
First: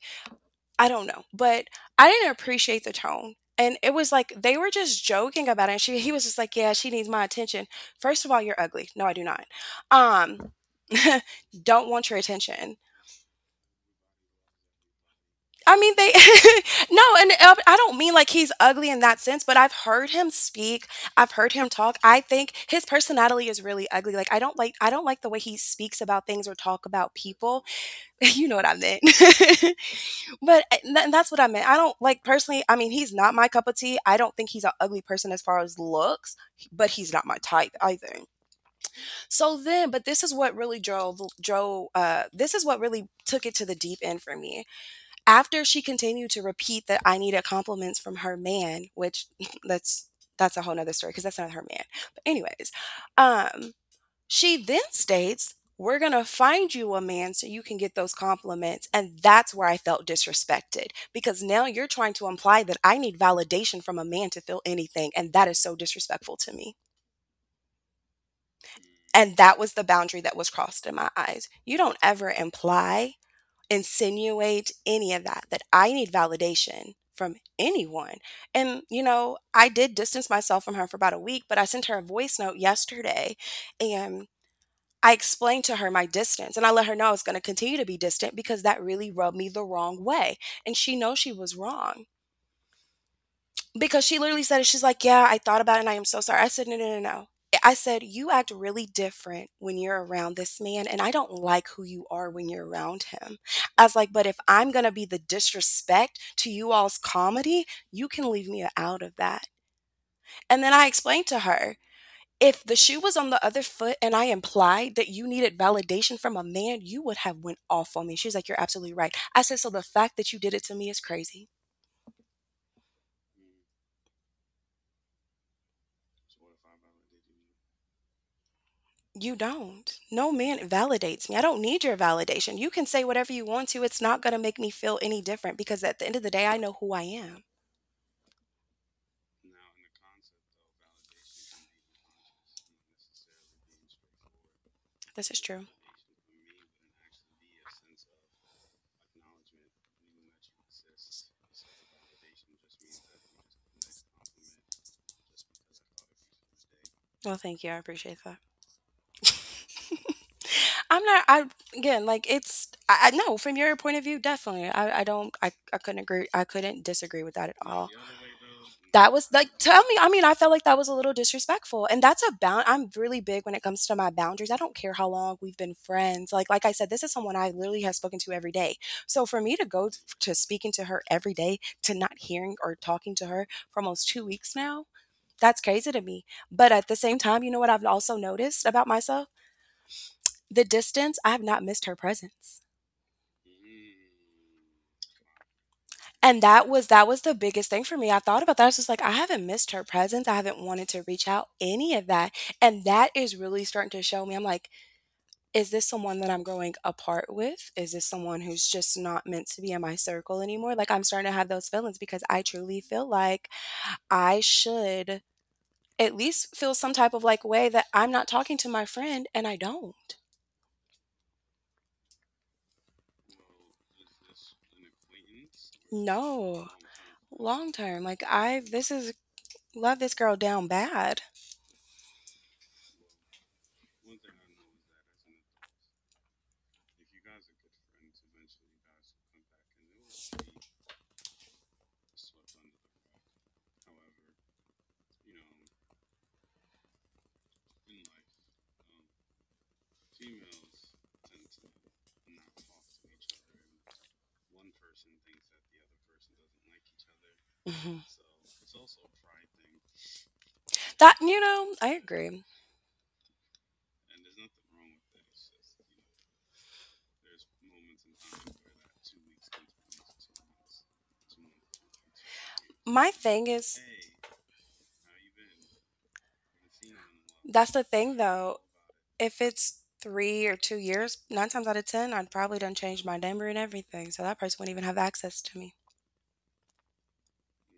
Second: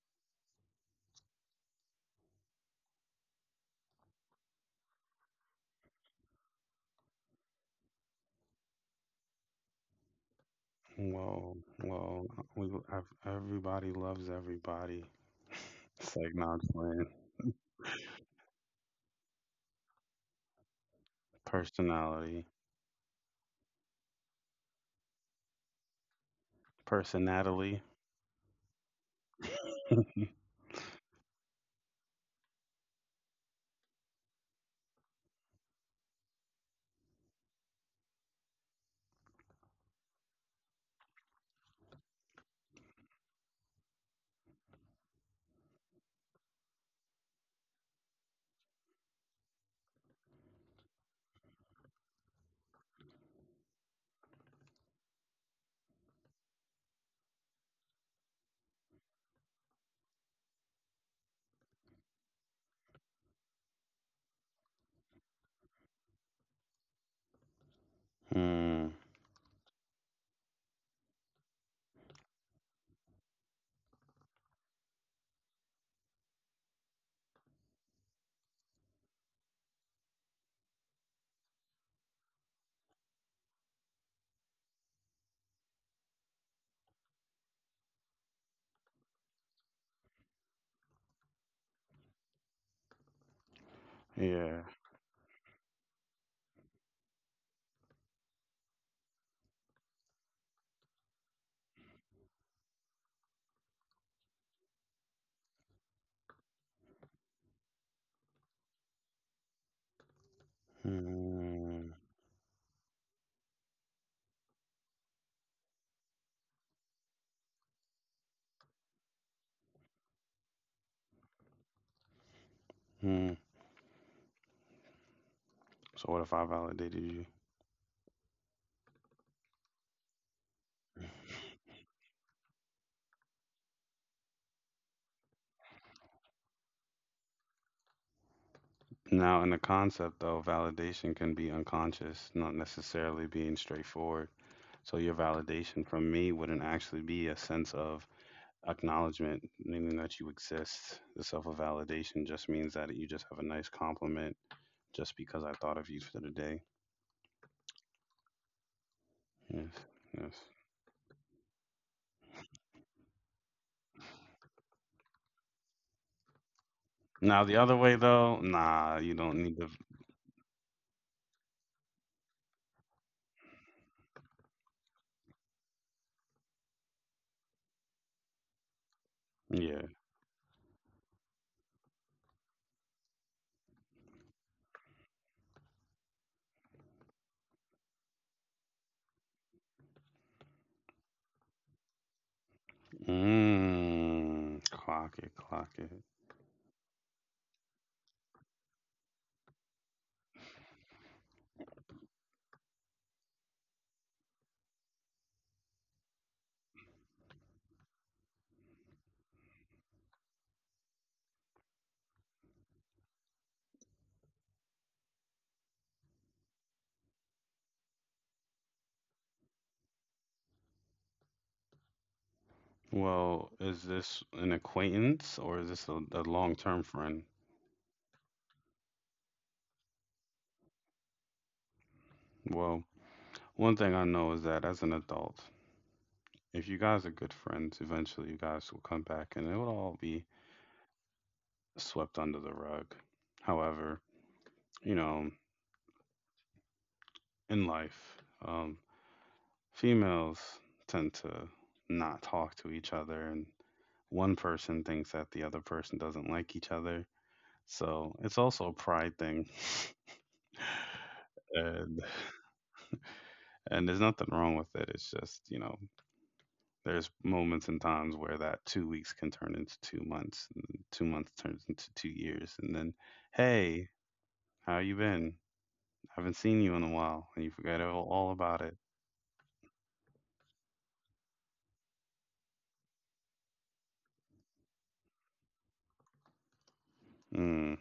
[SPEAKER 2] I don't know, but I didn't appreciate the tone. And it was like they were just joking about it. And she he was just like, yeah, she needs my attention. First of all, you're ugly. No, I do not. Um [LAUGHS]
[SPEAKER 1] Well,
[SPEAKER 2] don't want your
[SPEAKER 1] well, we
[SPEAKER 2] attention.
[SPEAKER 1] everybody loves everybody. [LAUGHS]
[SPEAKER 2] I mean, they
[SPEAKER 1] It's like not
[SPEAKER 2] [LAUGHS] no,
[SPEAKER 1] playing
[SPEAKER 2] and I don't mean like he's ugly in that sense, but I've heard him speak. I've heard him talk. I
[SPEAKER 1] personality,
[SPEAKER 2] think his personality is really ugly. Like, I don't like the way he speaks about things or talk about people. [LAUGHS]
[SPEAKER 1] personality.
[SPEAKER 2] You know what I meant. [LAUGHS]
[SPEAKER 1] [LAUGHS]
[SPEAKER 2] But eh, and tha that's what I meant. I don't like, personally, I mean, he's not my cup of tea. I don't think he's an ugly person as far as looks, but he's not my type either. So then, but this is what really this is what really took it to the deep end for me. After she continued to repeat that I needed compliments from her man, which [LAUGHS] that's that's a whole nother story because that's not her man. But anyways, um she then states, we're going to find you a man so you can get those compliments. And that's where I felt disrespected, because now you're trying to imply that I need validation from a man to feel anything. And that is so disrespectful to me.
[SPEAKER 1] Mm.
[SPEAKER 2] And that was the boundary that was crossed in my eyes. You don't ever imply, insinuate any of that, that I need validation from anyone. And, you know, I did distance myself from her for about a week, but I sent her a voice note yesterday. And I explained to her my distance and I let her know I was going to continue to be distant because that really rubbed me the wrong way. And she knows she was wrong, because she literally
[SPEAKER 1] Yeah.
[SPEAKER 2] said it. She's like, yeah, I thought about it and I am so sorry. I said, no, no, no, no. I said, you act really different when you're around this man and I don't like who you are when you're around him. I was like, but if I'm going to be the disrespect to you all's comedy, you can leave me out of that. And then I explained to her,
[SPEAKER 1] Mm.
[SPEAKER 2] if the shoe was on the other foot and I implied that you needed validation from a man, you would have went off on me. She was like, "You're absolutely right." I said, "So the fact that you did it to me is crazy.
[SPEAKER 1] Mm. So what if I validated you?
[SPEAKER 2] You don't. No man validates me. I don't need your validation. You can say whatever you want to. It's not going to make me feel any different because at the end of the day, I know who I am."
[SPEAKER 1] Now, in the concept though, validation can be unconscious, not necessarily being straightforward. So your
[SPEAKER 2] This is true.
[SPEAKER 1] validation from me wouldn't actually be a sense of acknowledgement, meaning that you exist. The self validation just means that you just have a nice compliment just because I thought of you for the day.
[SPEAKER 2] Well, thank you. I appreciate that.
[SPEAKER 1] Yes, yes.
[SPEAKER 2] I'm not. I again, like it's. I no, from your point of view, definitely. I don't. I couldn't agree. I couldn't disagree with
[SPEAKER 1] Now,
[SPEAKER 2] that
[SPEAKER 1] the
[SPEAKER 2] at
[SPEAKER 1] other
[SPEAKER 2] all.
[SPEAKER 1] way, though, nah, you
[SPEAKER 2] That was
[SPEAKER 1] don't
[SPEAKER 2] like
[SPEAKER 1] need to.
[SPEAKER 2] tell me. I mean, I felt like that was a little disrespectful, and that's a bound. I'm really big when it comes to my boundaries. I don't care how long we've been friends. Like I said, this is someone I literally have spoken to every day. So for me to
[SPEAKER 1] Yeah.
[SPEAKER 2] go to speaking to her every day to not hearing or talking to her for almost 2 weeks now, that's crazy to me. But at the same time, you know what I've also noticed about myself? The distance, I have not missed her presence.
[SPEAKER 1] Mm, clock it, clock it.
[SPEAKER 2] And that was the biggest thing for me. I thought about that. I was just like, I haven't missed her presence. I haven't wanted to reach out any of that. And that is really starting to show me. I'm like, is this someone that I'm growing apart with? Is this someone who's just not meant to be in my circle anymore? Like I'm starting to have those feelings because I truly feel like I should at least feel some type of like way that I'm not talking to my friend and I don't.
[SPEAKER 1] Well, is this an acquaintance or is this a,
[SPEAKER 2] No,
[SPEAKER 1] a long
[SPEAKER 2] long
[SPEAKER 1] term friend?
[SPEAKER 2] term. Like, this is love this girl down bad.
[SPEAKER 1] Well, one thing I know is that as an adult, if you guys are good friends, eventually you guys will come back and it will all be swept under the rug. However, you know, in life, um, females tend to not talk to each other, and one person thinks that the other person doesn't like each other.
[SPEAKER 2] Mhm.
[SPEAKER 1] So it's also a pride thing,
[SPEAKER 2] That, you
[SPEAKER 1] [LAUGHS]
[SPEAKER 2] know, I
[SPEAKER 1] and
[SPEAKER 2] agree.
[SPEAKER 1] and there's nothing wrong with it. It's just, you know, there's moments and times where that 2 weeks can turn into 2 months, and then 2 months turns into 2 years, and then,
[SPEAKER 2] My thing is
[SPEAKER 1] hey, how you been? Haven't seen you in a while, and you
[SPEAKER 2] that's
[SPEAKER 1] forget
[SPEAKER 2] the
[SPEAKER 1] all,
[SPEAKER 2] thing
[SPEAKER 1] all
[SPEAKER 2] though.
[SPEAKER 1] about it.
[SPEAKER 2] If it's 3 or 2 years, nine times out of ten, I'd probably done change my number and everything, so that person wouldn't even have access to me.
[SPEAKER 1] Mm,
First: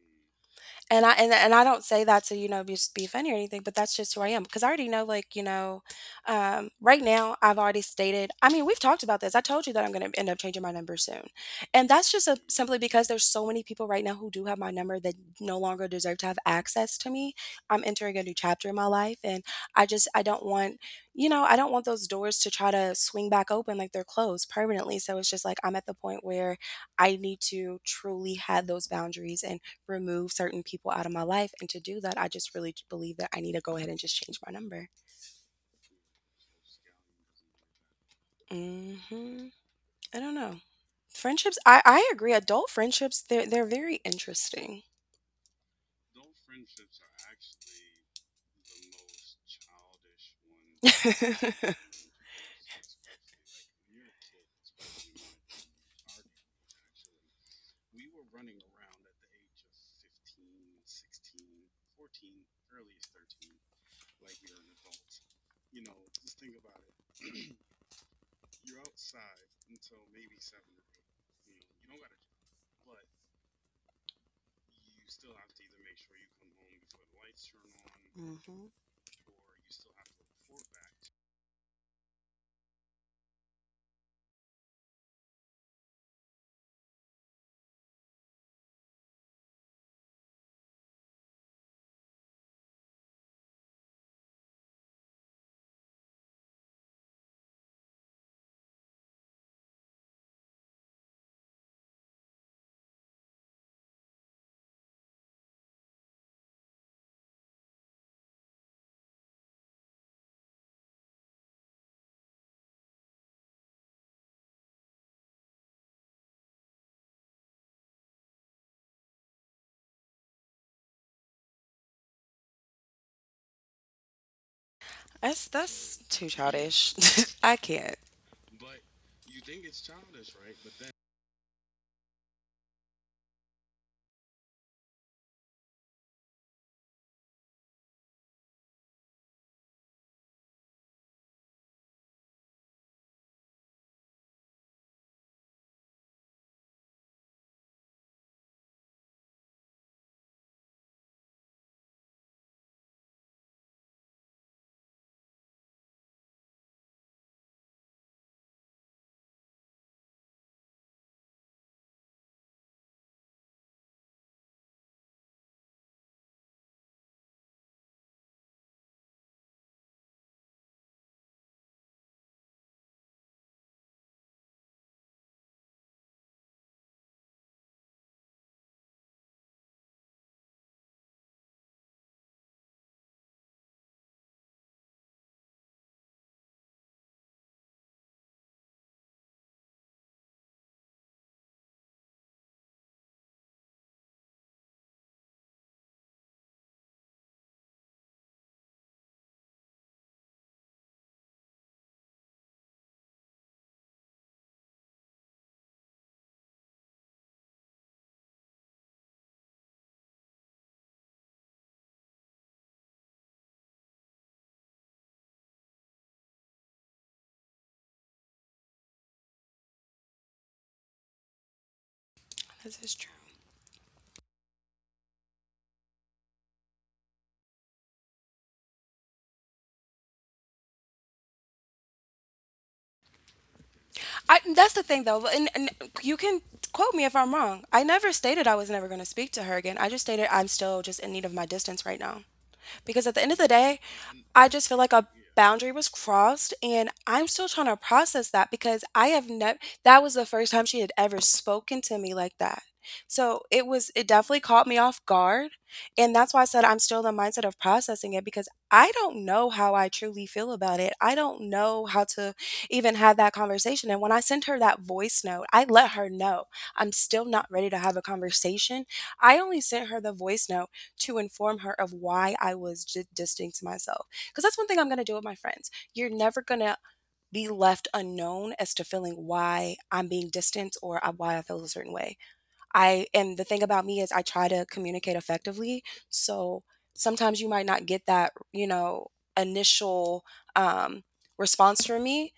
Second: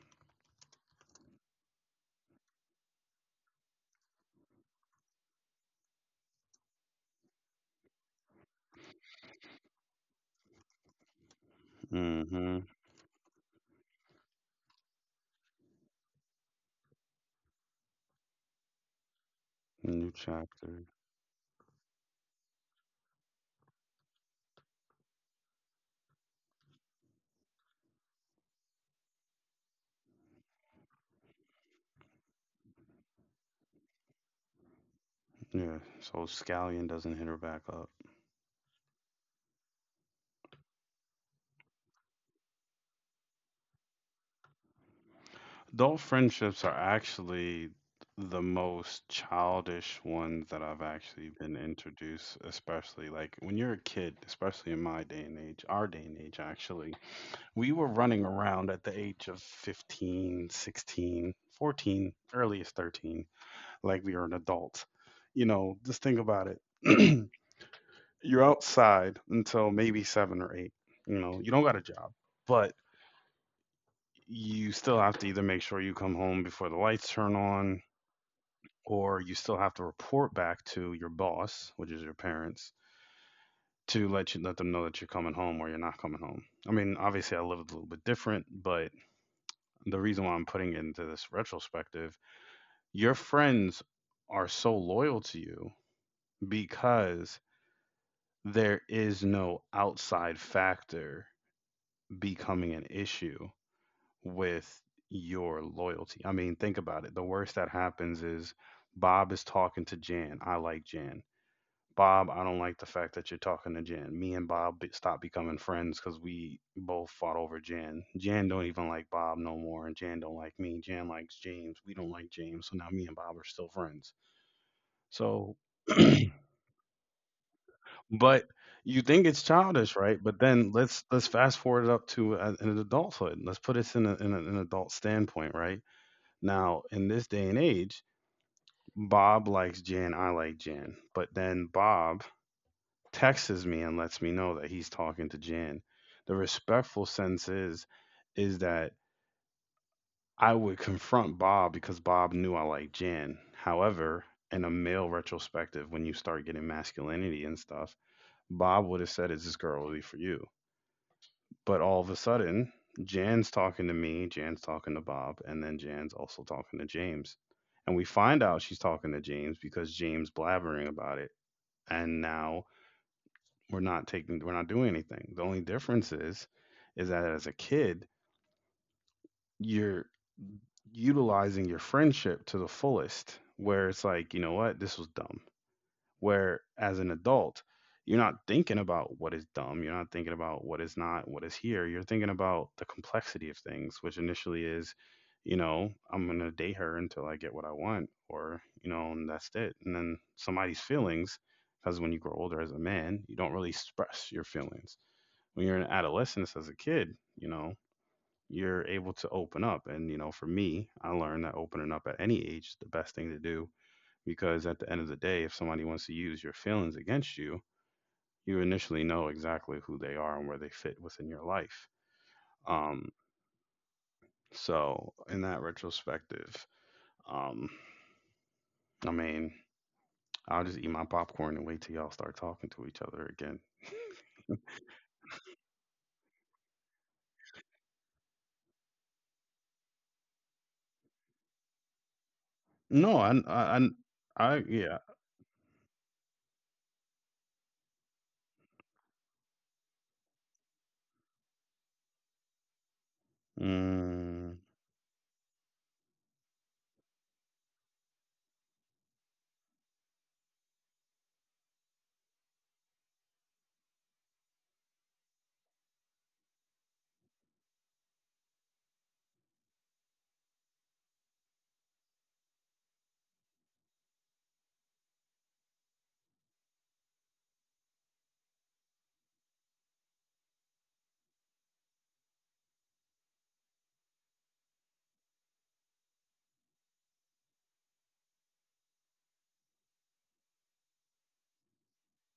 [SPEAKER 2] And I don't say that to, you know, just be funny or anything, but that's just who I am. Because I already know, like, you know, right now I've already stated, I mean, we've talked about this. I told you that I'm gonna end up changing my number soon. And that's just a,
[SPEAKER 1] mm-hmm.
[SPEAKER 2] simply because there's so many people right now who do have my number that no longer deserve to have access to me. I'm entering a new chapter in my life and I just
[SPEAKER 1] New
[SPEAKER 2] I don't want,
[SPEAKER 1] chapter.
[SPEAKER 2] you know, I don't want those doors to try to swing back open like they're closed permanently. So it's just like I'm at the point where I need to truly have those boundaries and remove certain people out of my life. And to do that, I just really believe that I need to go ahead and just change my number.
[SPEAKER 1] Yeah, so Scallion doesn't hit her back up.
[SPEAKER 2] Hmm. I don't know. Friendships, I agree. Adult friendships, they're very interesting. [LAUGHS]
[SPEAKER 1] Adult friendships are actually the most childish ones that I've actually been introduced, especially like when you're a kid, especially in my day and age, our day and age actually. We were running around at the age of 15, 16, 14, earliest 13, like we were an adult. You know, just think about it. [CLEARS THROAT] You're outside until maybe seven or eight. You know, you don't got a job, but you still have to either make sure you come home before the lights turn on
[SPEAKER 2] Mhm.
[SPEAKER 1] or you still have to report back to your boss, which is your parents, to let them know that you're coming home or you're not coming home. I mean, obviously I lived a little bit different, but the reason why I'm putting it into this retrospective, your friends are so loyal to you because there is no outside factor becoming an issue with your loyalty. I mean, think about it. The worst that happens is Bob is talking to Jan. I like Jan. Bob, I don't like the fact that you're talking to Jan. Me and Bob stopped becoming friends because we both fought over Jan. Jan don't even like Bob no more, and Jan don't like me. Jan likes James. We don't like James, so now me and Bob are still friends.
[SPEAKER 2] That's
[SPEAKER 1] So,
[SPEAKER 2] too childish. [LAUGHS] I can't.
[SPEAKER 1] [CLEARS THROAT] but you think it's childish, right? But then let's fast forward up to an adulthood. Let's put this in, a, in an adult standpoint, right? Now, in this day and age, Bob likes Jan, I like Jan. But then Bob texts me and lets me know that he's talking to Jan. The respectful sense is that I would confront Bob because Bob knew I liked Jan. However, in a male retrospective, when you start getting masculinity and stuff, Bob would have said, is this girl really for you? But all of a sudden, Jan's talking to me, Jan's talking to Bob, and then Jan's also talking to James. And we find out she's talking to James because James blabbering about it. And now we're not doing anything. The only difference is that as a kid, you're utilizing your friendship to the fullest where it's like, you know what, this was dumb. Where as an adult, you're not thinking about what is dumb, you're not thinking about what is not, what is here, you're thinking about the complexity of things, which initially is, you know, I'm going to date her until I get what I want, or you know, and that's it. And then somebody's feelings, because when you grow older as a man, you don't really express your feelings. When you're in adolescence as a kid, you know, you're able to open up. And you know, for me, I learned that opening up at any age is the best thing to do, because at the end of the day, if somebody wants to use your feelings against you, you initially know exactly who they are and where they fit within your life.
[SPEAKER 2] This is true.
[SPEAKER 1] Um, so in that retrospective, um, I mean, I'll just eat my popcorn and wait till y'all start talking to each other again.
[SPEAKER 2] I that's the thing though, and you can quote me if I'm wrong. I never stated I was never going to speak to her again. I just stated I'm still just in need of my distance right now. Because at
[SPEAKER 1] No,
[SPEAKER 2] the end of the day, I
[SPEAKER 1] I
[SPEAKER 2] just feel like
[SPEAKER 1] yeah.
[SPEAKER 2] a boundary was crossed and I'm still trying to process that because I have never that was the first time she had ever spoken to me like that. So it was it definitely
[SPEAKER 1] Mm,
[SPEAKER 2] caught me off guard and that's why I said I'm still in the mindset of processing it because I don't know how I truly feel about it. I don't know how to even have that conversation and when I sent her that voice note, I let her know I'm still not ready to have a conversation. I only sent her the voice note to inform her of why I was distancing myself because that's one thing I'm going to do with my friends. You're never going to be left unknown as to feeling why I'm being distant or why I feel a certain way. I and the thing about me is I try to communicate effectively. So sometimes you might not get that, you know, initial um, response from me,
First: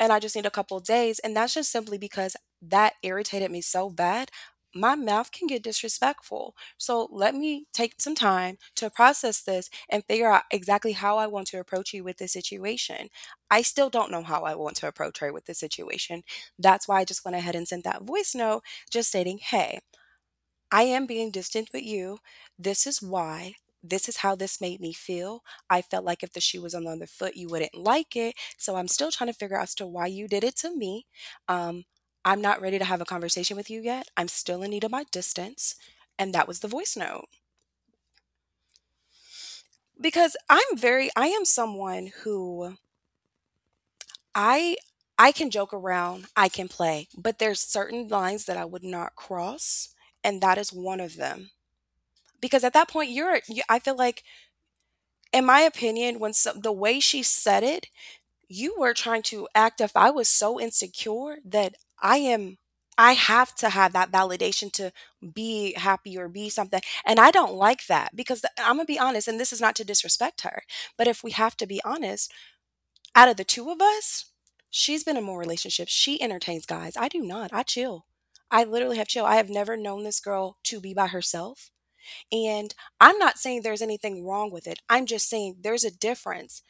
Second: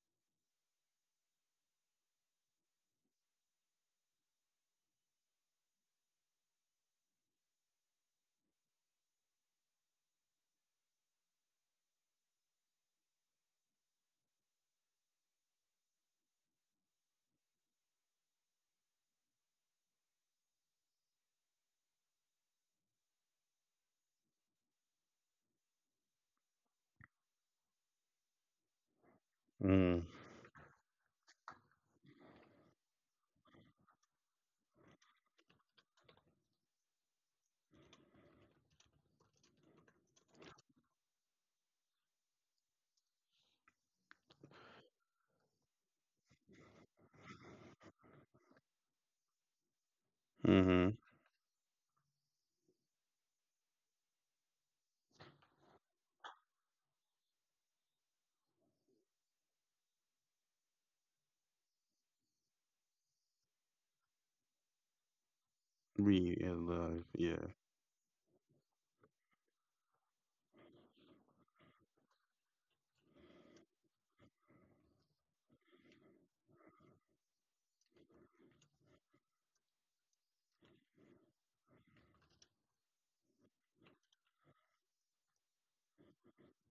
[SPEAKER 2] and I just need a couple days. And that's just simply because that irritated me so bad. My mouth can get disrespectful. So let me take some time to process this and figure out exactly how I want to approach you with this situation. I still don't know how I want to approach her with this situation. That's why I just went ahead and sent that voice note just stating, hey, I am being distant with you. This is why. This is how this made me feel. I felt like if the shoe was on the other foot, you wouldn't like it. So I'm still trying to figure out as to
[SPEAKER 1] mm,
[SPEAKER 2] why you did it to me. Um, I'm not ready to have a conversation with you yet. I'm still in need of my distance. And that was the voice note. Because I'm very, I am someone who I I can joke around, I can play, but there's certain lines that I would not cross, and that is
[SPEAKER 1] mm-hmm.
[SPEAKER 2] one of them. Because at that point, I feel like in my opinion, when some the way she said it, you were trying to act if I was so insecure that I am I have to have that validation to be happy or
[SPEAKER 1] We
[SPEAKER 2] be
[SPEAKER 1] in
[SPEAKER 2] something.
[SPEAKER 1] love,
[SPEAKER 2] And I
[SPEAKER 1] yeah,
[SPEAKER 2] don't like that because I'm going to be honest, and this is not to disrespect her, but if we have to be honest, out of the two of us, she's been in more relationships. She entertains guys. I do not. I chill. I literally have chill. I have never known this girl to be by herself. And I'm not saying there's anything wrong with it. I'm just saying there's a difference.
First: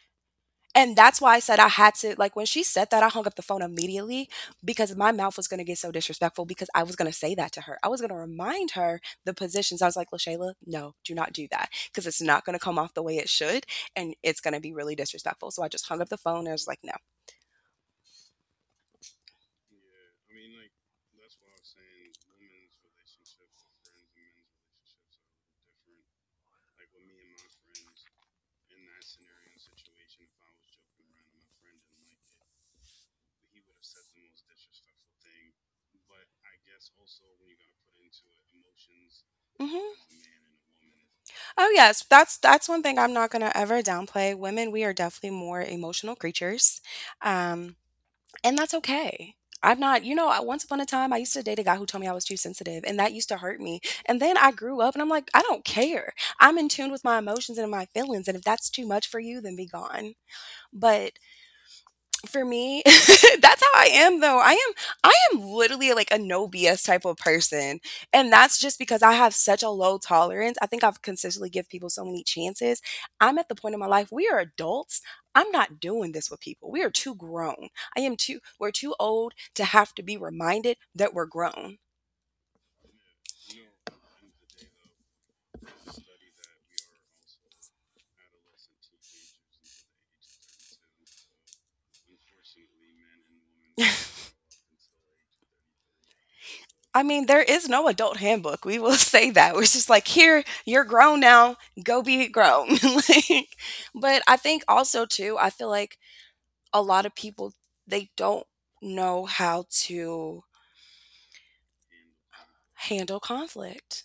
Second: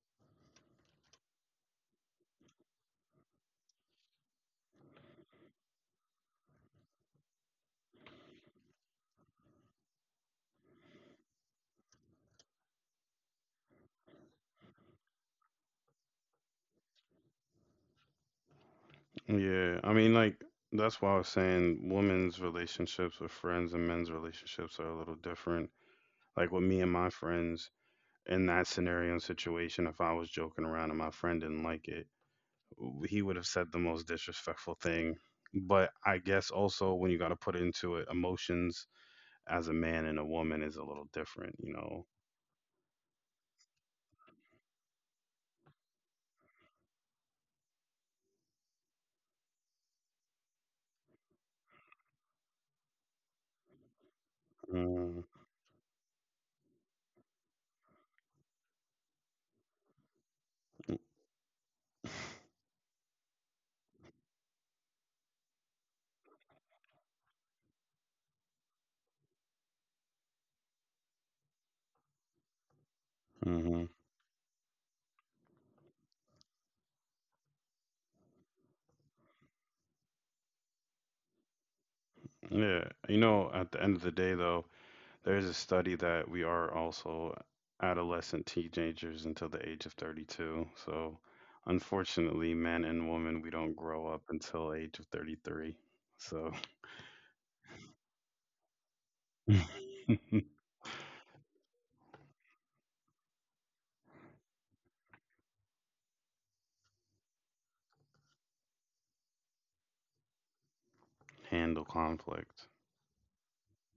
[SPEAKER 2] And that's why I said I had to, like, when she said that, I hung up the phone immediately because my mouth was going to get so disrespectful because I was going to say that to her. I was going to remind her the positions. I was like, LaShayla, no, do not do that because it's not going to come off the way it should and it's going to be really disrespectful. So I just hung up the phone and I was like, no.
[SPEAKER 1] yeah. I mean, like, that's why I was saying women's relationships with friends and men's relationships are a little different. Like with me and my friends, in that scenario and situation, if I was joking around and my friend didn't like it, he would have said the most disrespectful thing. But I guess also when you got to put into it, emotions as a
[SPEAKER 2] Hmm.
[SPEAKER 1] man and a woman is a little different,
[SPEAKER 2] Oh
[SPEAKER 1] you
[SPEAKER 2] yes,
[SPEAKER 1] know.
[SPEAKER 2] that's one thing I'm not gonna ever downplay. Women, we are definitely more emotional creatures. Um, And that's okay. I'm not, you know, I, once upon a time, I used to date a guy who told me I was too sensitive, and that used to hurt me. And then I grew up and I'm
[SPEAKER 1] Mm-hmm.
[SPEAKER 2] like, I don't care. I'm in tune with my emotions and my feelings. And if that's too much for you, then be gone. But for me, [LAUGHS] that's how I am though. I am literally like a no BS type of person. And that's just because I have such a low tolerance. I think I've consistently give people so many chances. I'm at the point in
[SPEAKER 1] Mm-hmm.
[SPEAKER 2] my life we are adults. I'm not doing this with people. We are too grown. I am too we're too old to have to be reminded that we're grown.
[SPEAKER 1] Yeah. You know, at the end of the day, though, there's a study that we are also adolescent teenagers until the age of 32. So, unfortunately, men and women, we don't grow up until age of 33. So,
[SPEAKER 2] I mean, there is no adult handbook. We will [LAUGHS] say that. It's
[SPEAKER 1] [LAUGHS]
[SPEAKER 2] just like, here, you're grown now. Go be grown. [LAUGHS] Like, but I think also too, I feel like a lot of people they don't know how to
[SPEAKER 1] handle conflict.
[SPEAKER 2] handle conflict.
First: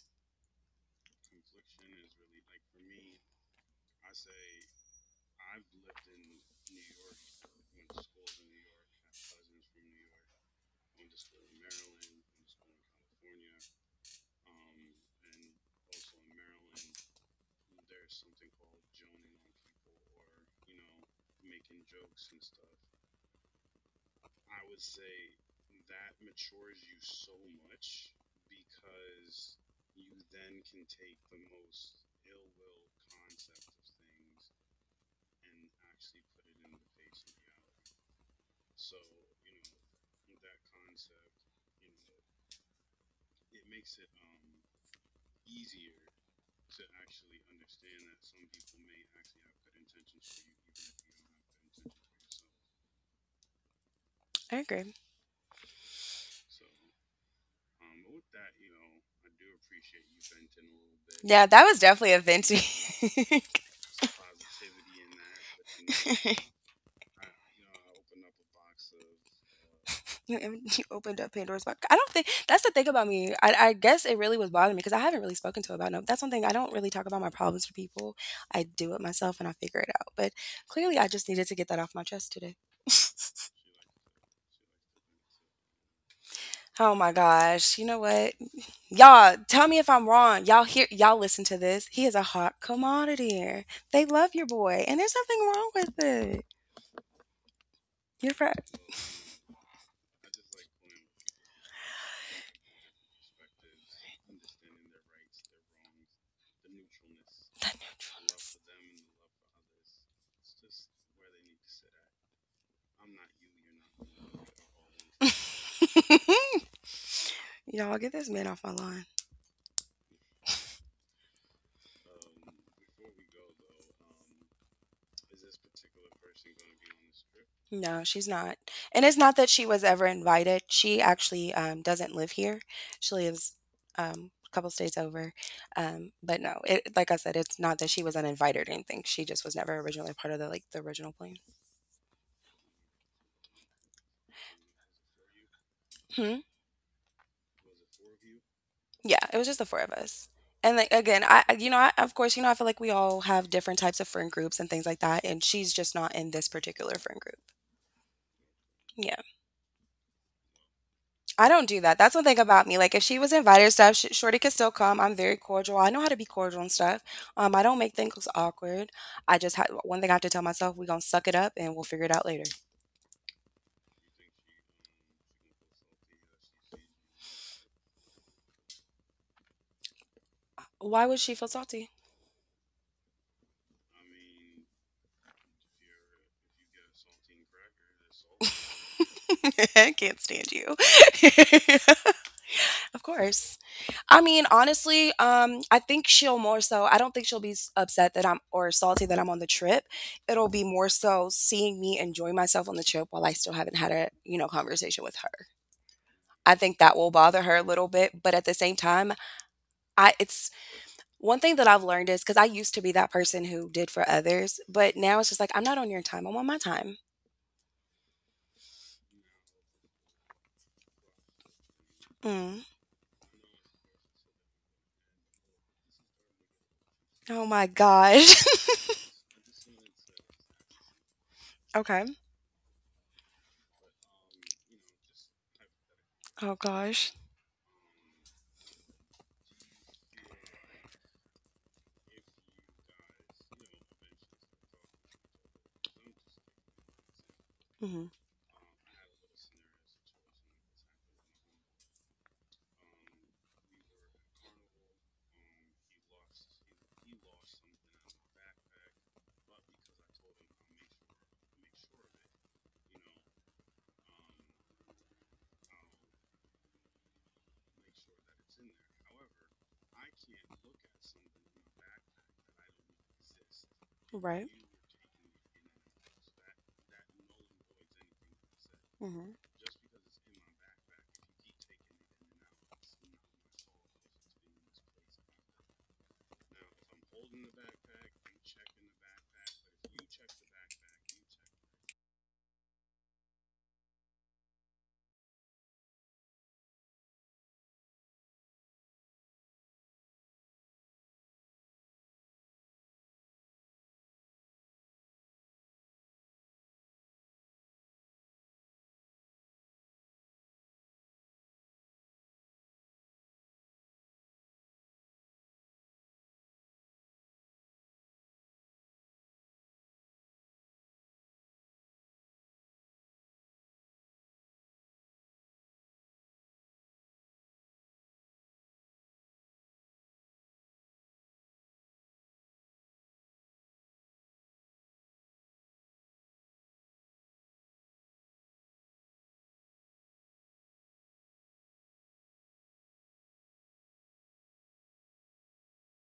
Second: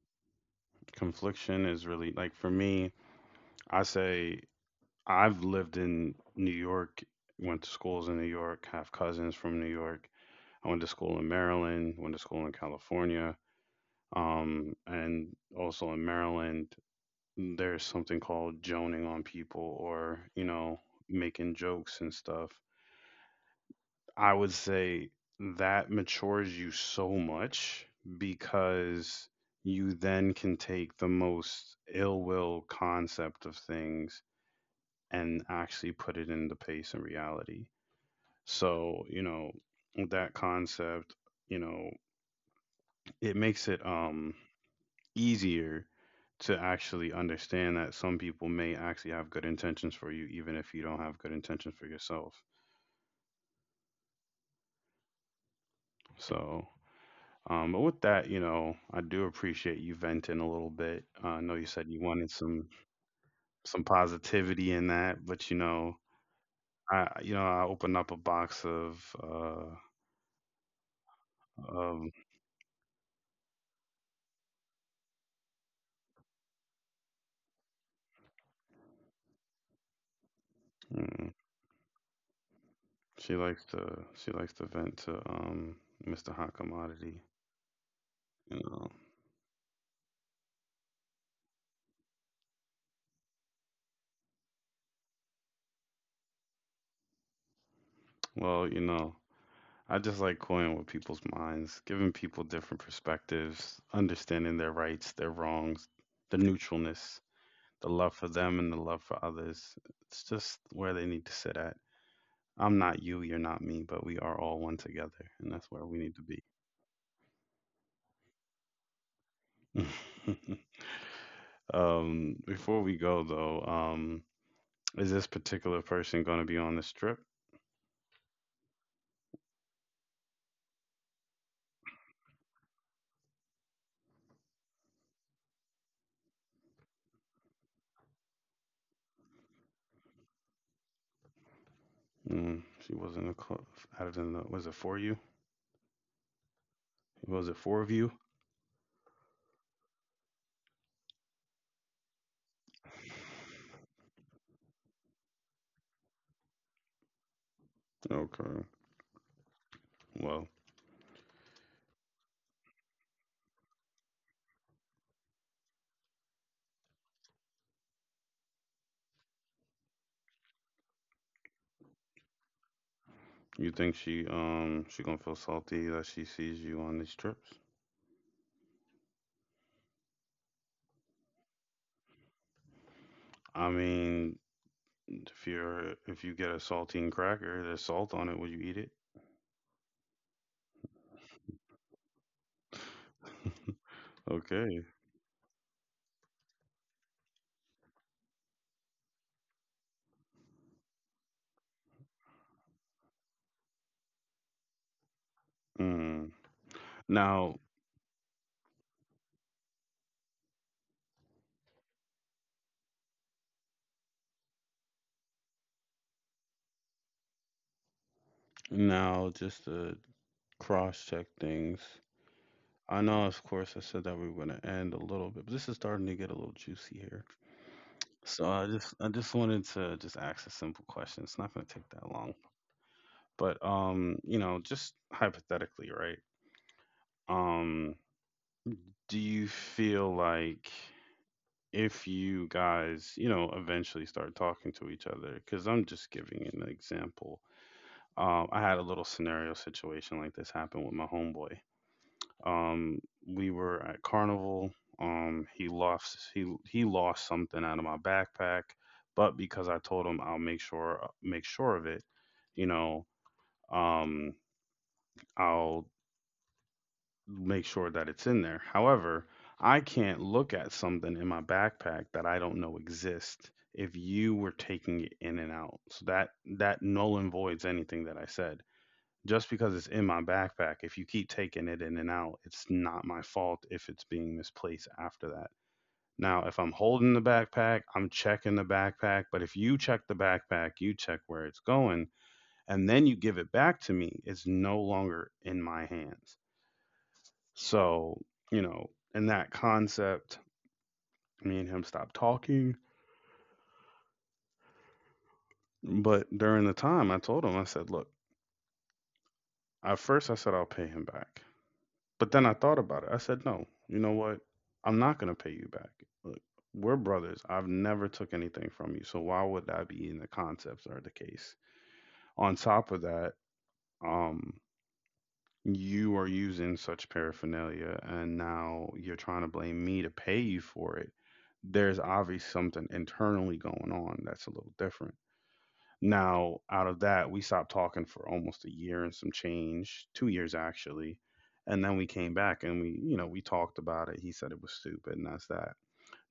[SPEAKER 1] Confliction is really like for me, I say I've lived in New York, went to schools in New York, have cousins from New York. I went to school in Maryland, went to school in California. And also in Maryland, there's something called joning on people, or you know, making jokes and stuff. I would say that matures you so much, because you then can take the most ill will concept of things and actually put it into place and reality. So, you know, that concept, you know, it makes it easier to actually understand that some people may actually have good intentions for you, even if you don't have good intentions for yourself.
[SPEAKER 2] I agree.
[SPEAKER 1] So, but with that, you know, I do appreciate you venting a little bit. I
[SPEAKER 2] Yeah,
[SPEAKER 1] know you
[SPEAKER 2] that was
[SPEAKER 1] said you
[SPEAKER 2] definitely a
[SPEAKER 1] wanted
[SPEAKER 2] venting. [LAUGHS] Some
[SPEAKER 1] some positivity in that, but you know,
[SPEAKER 2] that, but
[SPEAKER 1] I opened up a box of
[SPEAKER 2] you know, [LAUGHS] you opened up Pandora's box. I
[SPEAKER 1] of
[SPEAKER 2] don't think that's the thing about me. I guess it really was bothering me because I haven't really spoken to about no. That's one thing I don't really talk about my problems to people. I do it myself and I figure it out. But clearly, I
[SPEAKER 1] mm,
[SPEAKER 2] just needed to get that off my chest today.
[SPEAKER 1] she likes to vent to Mr. Hot
[SPEAKER 2] [LAUGHS] Oh my
[SPEAKER 1] Commodity.
[SPEAKER 2] gosh! You know what?
[SPEAKER 1] You know,
[SPEAKER 2] Y'all, tell me if I'm wrong. Y'all listen to this. He is a hot commodity. They love your boy, and there's nothing wrong with it. You're fra-
[SPEAKER 1] well, you know, I just like going with people's minds, giving people different perspectives, understanding their rights, their wrongs, the neutralness, the love for them and the love for others. It's just where they need to sit at. I'm not you, you're not me, but we are all one together, and that's where we need to
[SPEAKER 2] [LAUGHS] Y'all get this man off my lawn.
[SPEAKER 1] be. [LAUGHS] Before we go though, is this particular person going to be on this trip?
[SPEAKER 2] No, she's not. And it's not that she was ever invited. She actually doesn't live here. She lives a couple states over. But no, it, like I said, it's not that she was uninvited or anything. She just was never originally part of the original plan.
[SPEAKER 1] Mm, she wasn't a close. Out of the was it for you?
[SPEAKER 2] Hmm?
[SPEAKER 1] Was it four of you?
[SPEAKER 2] Yeah, it was just the 4 of us. And, like, again, I you know, I of course, you know, I feel like we all have different types of friend groups and things like that, and she's just not in this particular friend group.
[SPEAKER 1] Okay.
[SPEAKER 2] Yeah.
[SPEAKER 1] Well,
[SPEAKER 2] I don't do that. That's one thing about me, like, if she was invited to stuff, sh shorty could still come, I'm very cordial, I know how to be cordial and stuff. I don't make things awkward. I just had one thing I have to tell myself, "We gonna suck it up, and we'll figure it out later."
[SPEAKER 1] you think she gonna feel salty that she sees you on these trips?
[SPEAKER 2] Why would she feel salty?
[SPEAKER 1] I mean, if you're if you get a saltine cracker, there's salt on it. Will you eat it?
[SPEAKER 2] [LAUGHS] I can't stand you. [LAUGHS] Of course. I mean,
[SPEAKER 1] Okay.
[SPEAKER 2] honestly, I think she'll more so, I don't think she'll be upset that I'm, or salty that I'm on the trip. It'll be more so seeing me enjoy myself on the trip while I still haven't had a conversation with her.
[SPEAKER 1] Mm.
[SPEAKER 2] I think that will bother
[SPEAKER 1] Now,
[SPEAKER 2] her a little bit, but at the same time, it's one thing that I've learned is because I used to be that person who did for others, but now it's just like, I'm not on your time. I'm on my time.
[SPEAKER 1] now, just to cross check things.
[SPEAKER 2] Mm.
[SPEAKER 1] I know, of course, I said that we were gonna end a little bit, but this is starting to get a little juicy here.
[SPEAKER 2] Oh my gosh.
[SPEAKER 1] I just wanted to just ask a simple question. It's not gonna
[SPEAKER 2] [LAUGHS]
[SPEAKER 1] take that
[SPEAKER 2] Okay.
[SPEAKER 1] long, but you know, just hypothetically, right?
[SPEAKER 2] Oh gosh.
[SPEAKER 1] Um, Do you feel like if you guys, you know, eventually start talking to each other, because I'm just giving an example.
[SPEAKER 2] Hmm.
[SPEAKER 1] I had a little scenario situation like this happen with my homeboy. Um, we were at carnival. He lost he lost something out of my backpack, but because I told him I'll make sure of it, you know, um, I'll make sure that it's in there. However, I can't look at something in my backpack that I don't know exists if you were
[SPEAKER 2] Right.
[SPEAKER 1] taking it in and out. So that null and voids anything that I said.
[SPEAKER 2] Mm-hmm.
[SPEAKER 1] Just because it's in my backpack, if you keep taking it in and out, it's not my fault if it's being misplaced after that. Now, if I'm holding the backpack, I'm checking the backpack, but if you check the backpack, you check where it's going, and then you give it back to me, it's no longer in my hands. So, you know, in that concept, me and him stopped talking. But during the time, I told him, I said, look, at first I said I'll pay him back. But then I thought about it. I said, no, you know what? I'm not going to pay you back. Look, we're brothers. I've never took anything from you. So why would that be in the concepts or the case? On top of that, um, you are using such paraphernalia, and now you're trying to blame me to pay you for it. There's obviously something internally going on that's a little different. Now, out of that, we stopped talking for almost a year and some change, 2 years actually. And then we came back and we, you know, we talked about it. He said it was stupid, and that's that.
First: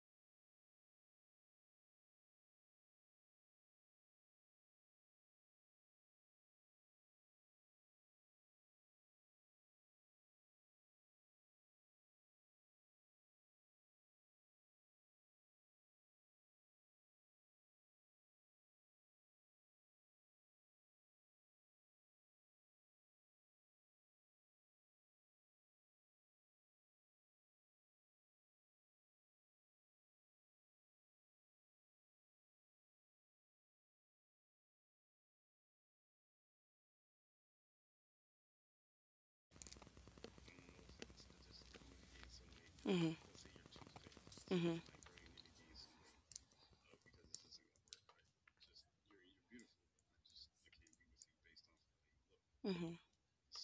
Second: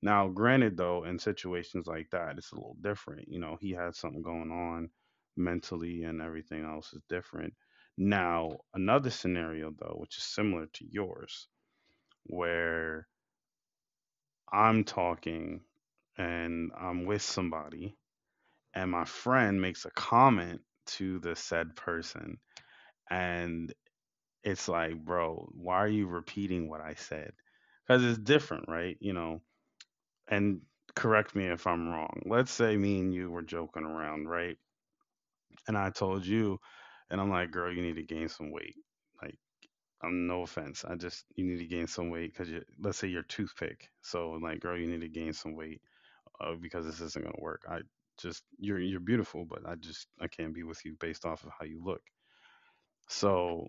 [SPEAKER 1] Now, granted, though, in situations like that, it's a little different. You know, he has something going on mentally, and everything else is different. Now, another scenario, though, which is similar to yours, where I'm talking and I'm with somebody, and my friend makes a comment to the said person, and it's like, bro, why are you repeating what I said? Because it's different, right? You know, and correct me if I'm wrong. Let's say me and you were joking around, right? And I told you, and I'm like, girl, you need to gain some weight. Like, I'm no offense. I just, you need to gain some weight because you, let's say
[SPEAKER 2] Hmm.
[SPEAKER 1] your toothpick. So, like, girl,
[SPEAKER 2] Hmm.
[SPEAKER 1] you need to gain some weight because this isn't going to work. You're beautiful, but I can't be with you based off of how you look.
[SPEAKER 2] Hmm.
[SPEAKER 1] So,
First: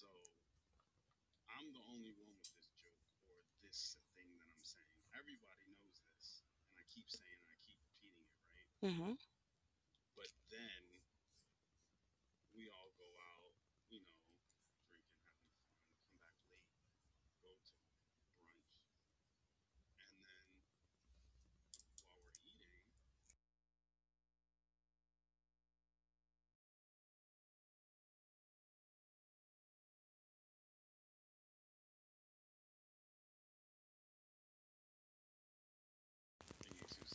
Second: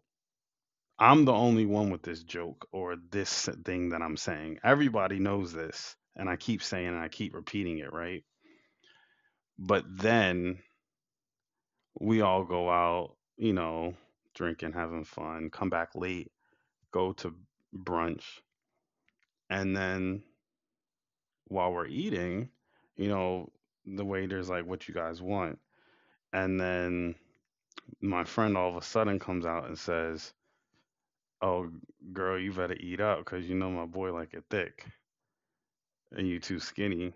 [SPEAKER 1] I'm the only one with this joke or this thing that I'm saying. Everybody knows this. And I keep saying, and I keep repeating it, right?
[SPEAKER 2] Hmm.
[SPEAKER 1] But then we all go out, you know, drinking, having fun, come back late, go to brunch. And then while we're eating, you know, the waiter's like, what you guys want? And then my friend all of a sudden comes out and says, oh, girl, you better eat up because you know my boy like it thick and you too skinny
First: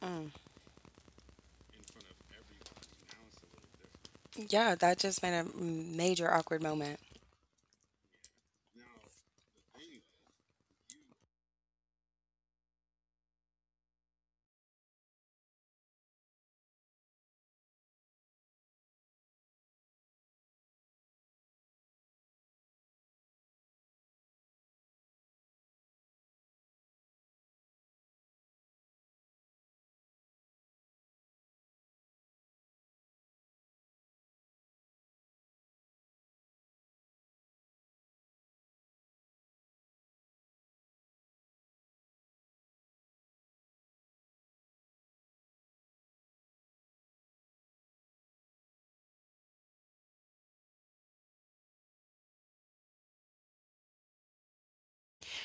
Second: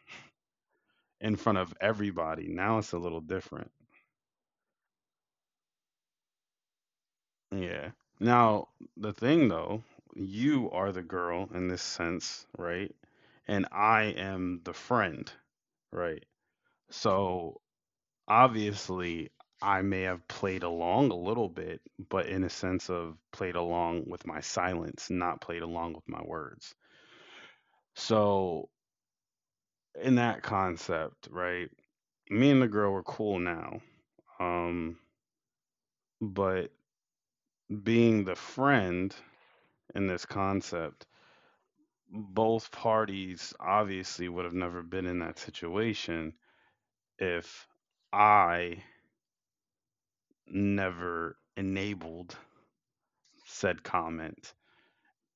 [SPEAKER 2] Mm.
[SPEAKER 1] in front of everybody. Now it's a little different.
[SPEAKER 2] Yeah, that just made a major awkward moment.
[SPEAKER 1] Yeah. Now, the thing though, you are the girl in this sense, right? And I am the friend, right? So obviously, I may have played along a little bit, but in a sense of played along with my silence, not played along with my words. So, in that concept, right? Me and the girl were cool now. Um, but being the friend in this concept, both parties obviously would have never been in that situation if I never enabled said comment.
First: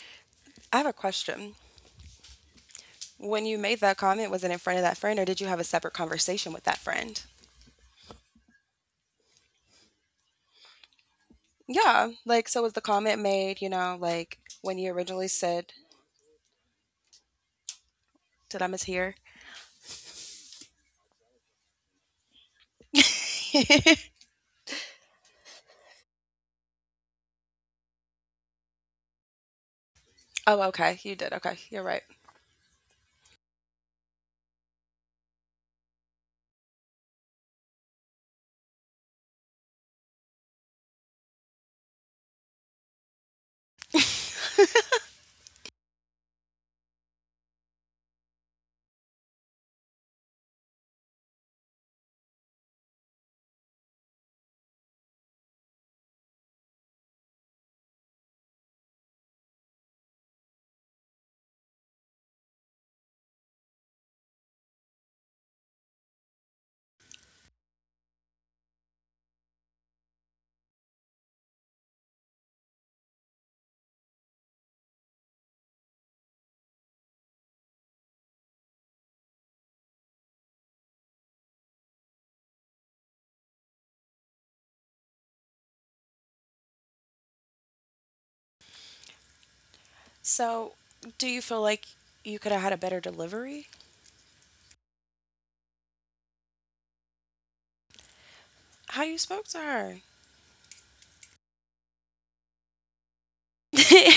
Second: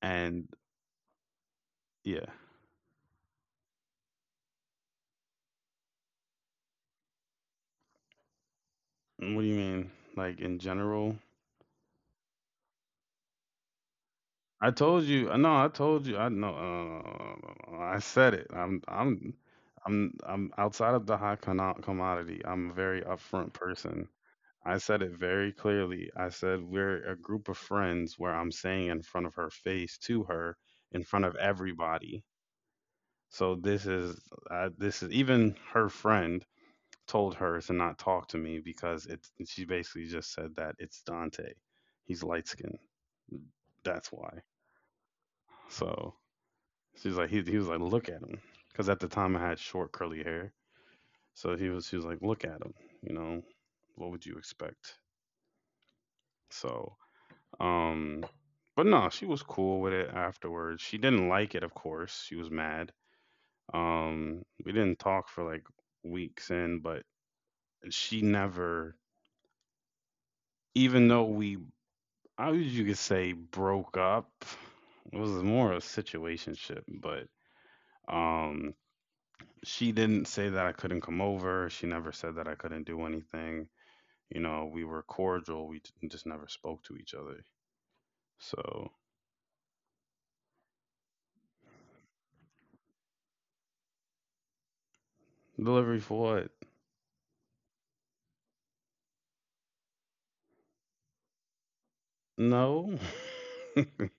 [SPEAKER 1] And
[SPEAKER 2] I have a question.
[SPEAKER 1] yeah,
[SPEAKER 2] When you made that comment, was it in front of that friend or did you have a separate conversation with that friend?
[SPEAKER 1] what do you mean? Like in general?
[SPEAKER 2] Yeah, like, so was the comment made, you know, like
[SPEAKER 1] I
[SPEAKER 2] when you
[SPEAKER 1] told you.
[SPEAKER 2] originally
[SPEAKER 1] No, I
[SPEAKER 2] said,
[SPEAKER 1] told you. I know. I said it.
[SPEAKER 2] did I mishear?
[SPEAKER 1] I'm outside of the high con commodity. I'm a very upfront
[SPEAKER 2] [LAUGHS]
[SPEAKER 1] person. I said it very clearly. I said, we're a group of friends where I'm saying in front of her face to her,
[SPEAKER 2] Oh,
[SPEAKER 1] in
[SPEAKER 2] okay, you
[SPEAKER 1] front of
[SPEAKER 2] did. Okay, you're right.
[SPEAKER 1] everybody. So this is, this is even her friend told her to not talk to me because she basically just said that it's Dante. He's light skinned. That's why. So she's like, he was like, look at him. Because at the time I had short curly hair. So she was like, look at him. You know, what would you expect? So Um, but no, she was cool with it afterwards. She didn't like it, of course. She was mad. We didn't talk for like weeks in, but she never, even though we, I would you could say broke up. It was more a situationship, but um, she didn't say that I couldn't come over. She never said that I couldn't do anything. You know, we were cordial. We just never spoke to each other. So
[SPEAKER 2] So, do you feel like you could have had a better delivery?
[SPEAKER 1] delivery for what?
[SPEAKER 2] How you spoke to her?
[SPEAKER 1] No.
[SPEAKER 2] [LAUGHS]
[SPEAKER 1] [LAUGHS]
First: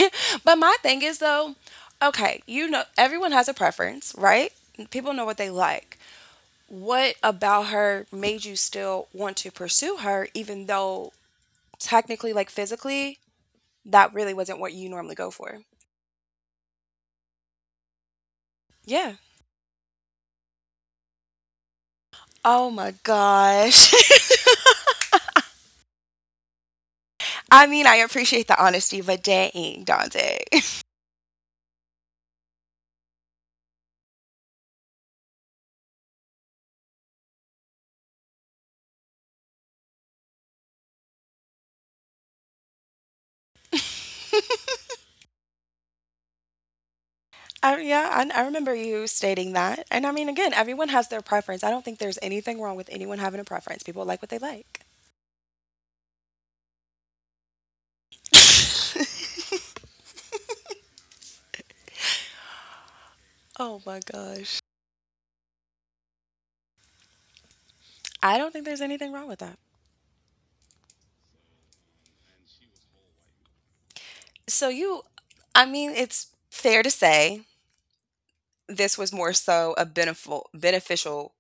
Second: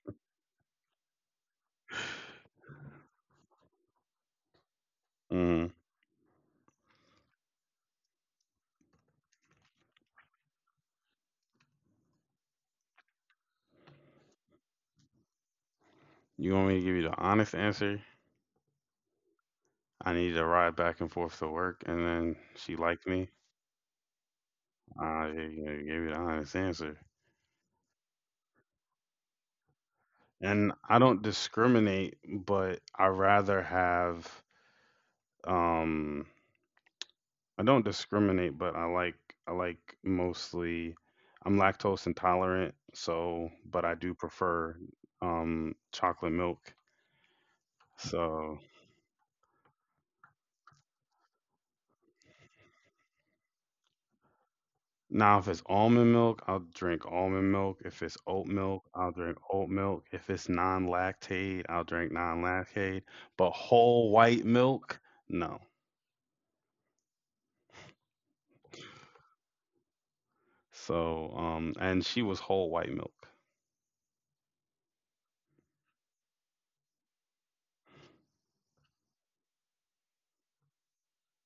[SPEAKER 2] But my thing is though, okay, you know, everyone has a preference, right? People know what they
[SPEAKER 1] Mhm.
[SPEAKER 2] like. What about her made you still want to pursue her, even though technically, like physically, that really wasn't what you normally go for?
[SPEAKER 1] You want me to give you the honest answer?
[SPEAKER 2] Yeah.
[SPEAKER 1] I needed a ride back and forth to work, and then she
[SPEAKER 2] Oh my
[SPEAKER 1] liked me.
[SPEAKER 2] gosh. [LAUGHS]
[SPEAKER 1] I gave you the honest answer.
[SPEAKER 2] I mean, I appreciate the honesty, but dang, Dante.
[SPEAKER 1] And
[SPEAKER 2] [LAUGHS]
[SPEAKER 1] I don't discriminate, but I rather have um I don't discriminate, but I like I like mostly I'm lactose intolerant, so but I do prefer chocolate milk.
[SPEAKER 2] Yeah, I
[SPEAKER 1] So
[SPEAKER 2] remember you stating that. And I mean, again, everyone has their preference. I don't think there's anything wrong with anyone having a preference. People like what they like.
[SPEAKER 1] now, if it's almond milk, I'll drink almond milk. If it's oat milk,
[SPEAKER 2] [LAUGHS]
[SPEAKER 1] I'll drink oat milk. If it's non-lactate, I'll drink non-lactate. But
[SPEAKER 2] Oh my
[SPEAKER 1] whole white
[SPEAKER 2] gosh.
[SPEAKER 1] milk, no.
[SPEAKER 2] I don't think there's anything wrong with that.
[SPEAKER 1] So, and she was whole white milk.
[SPEAKER 2] So you, I mean, it's fair to say this was more so a beneficial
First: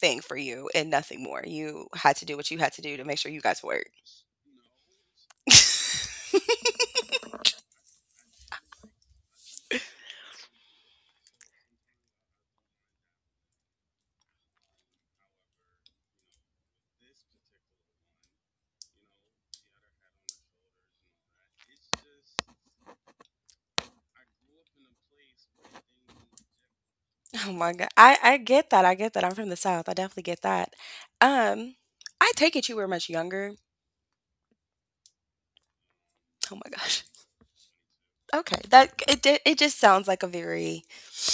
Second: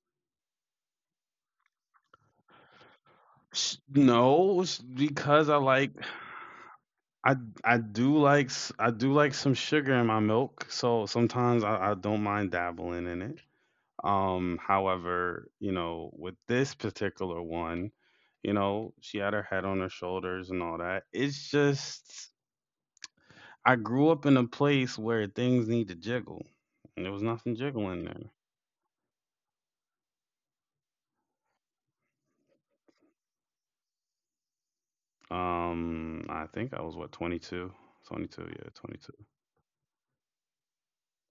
[SPEAKER 2] thing for you and nothing more. You had to do what you had to do to make sure you guys work. [LAUGHS]
[SPEAKER 1] No, it's because I I do like I do like some sugar in my milk, so sometimes I don't mind dabbling in it. However, you know, with this particular one, you know, she had her head on her shoulders and all that. It's just I grew up in a place where things need to jiggle, and there was
[SPEAKER 2] Oh
[SPEAKER 1] nothing
[SPEAKER 2] my god.
[SPEAKER 1] jiggling there.
[SPEAKER 2] I get that. I get that. I'm from the South. I definitely get that. Um I take it you were much younger.
[SPEAKER 1] I
[SPEAKER 2] Oh my
[SPEAKER 1] think I was
[SPEAKER 2] gosh.
[SPEAKER 1] what
[SPEAKER 2] [LAUGHS]
[SPEAKER 1] 22, 22,
[SPEAKER 2] Okay.
[SPEAKER 1] yeah,
[SPEAKER 2] That
[SPEAKER 1] 22.
[SPEAKER 2] it did, it just sounds like a very—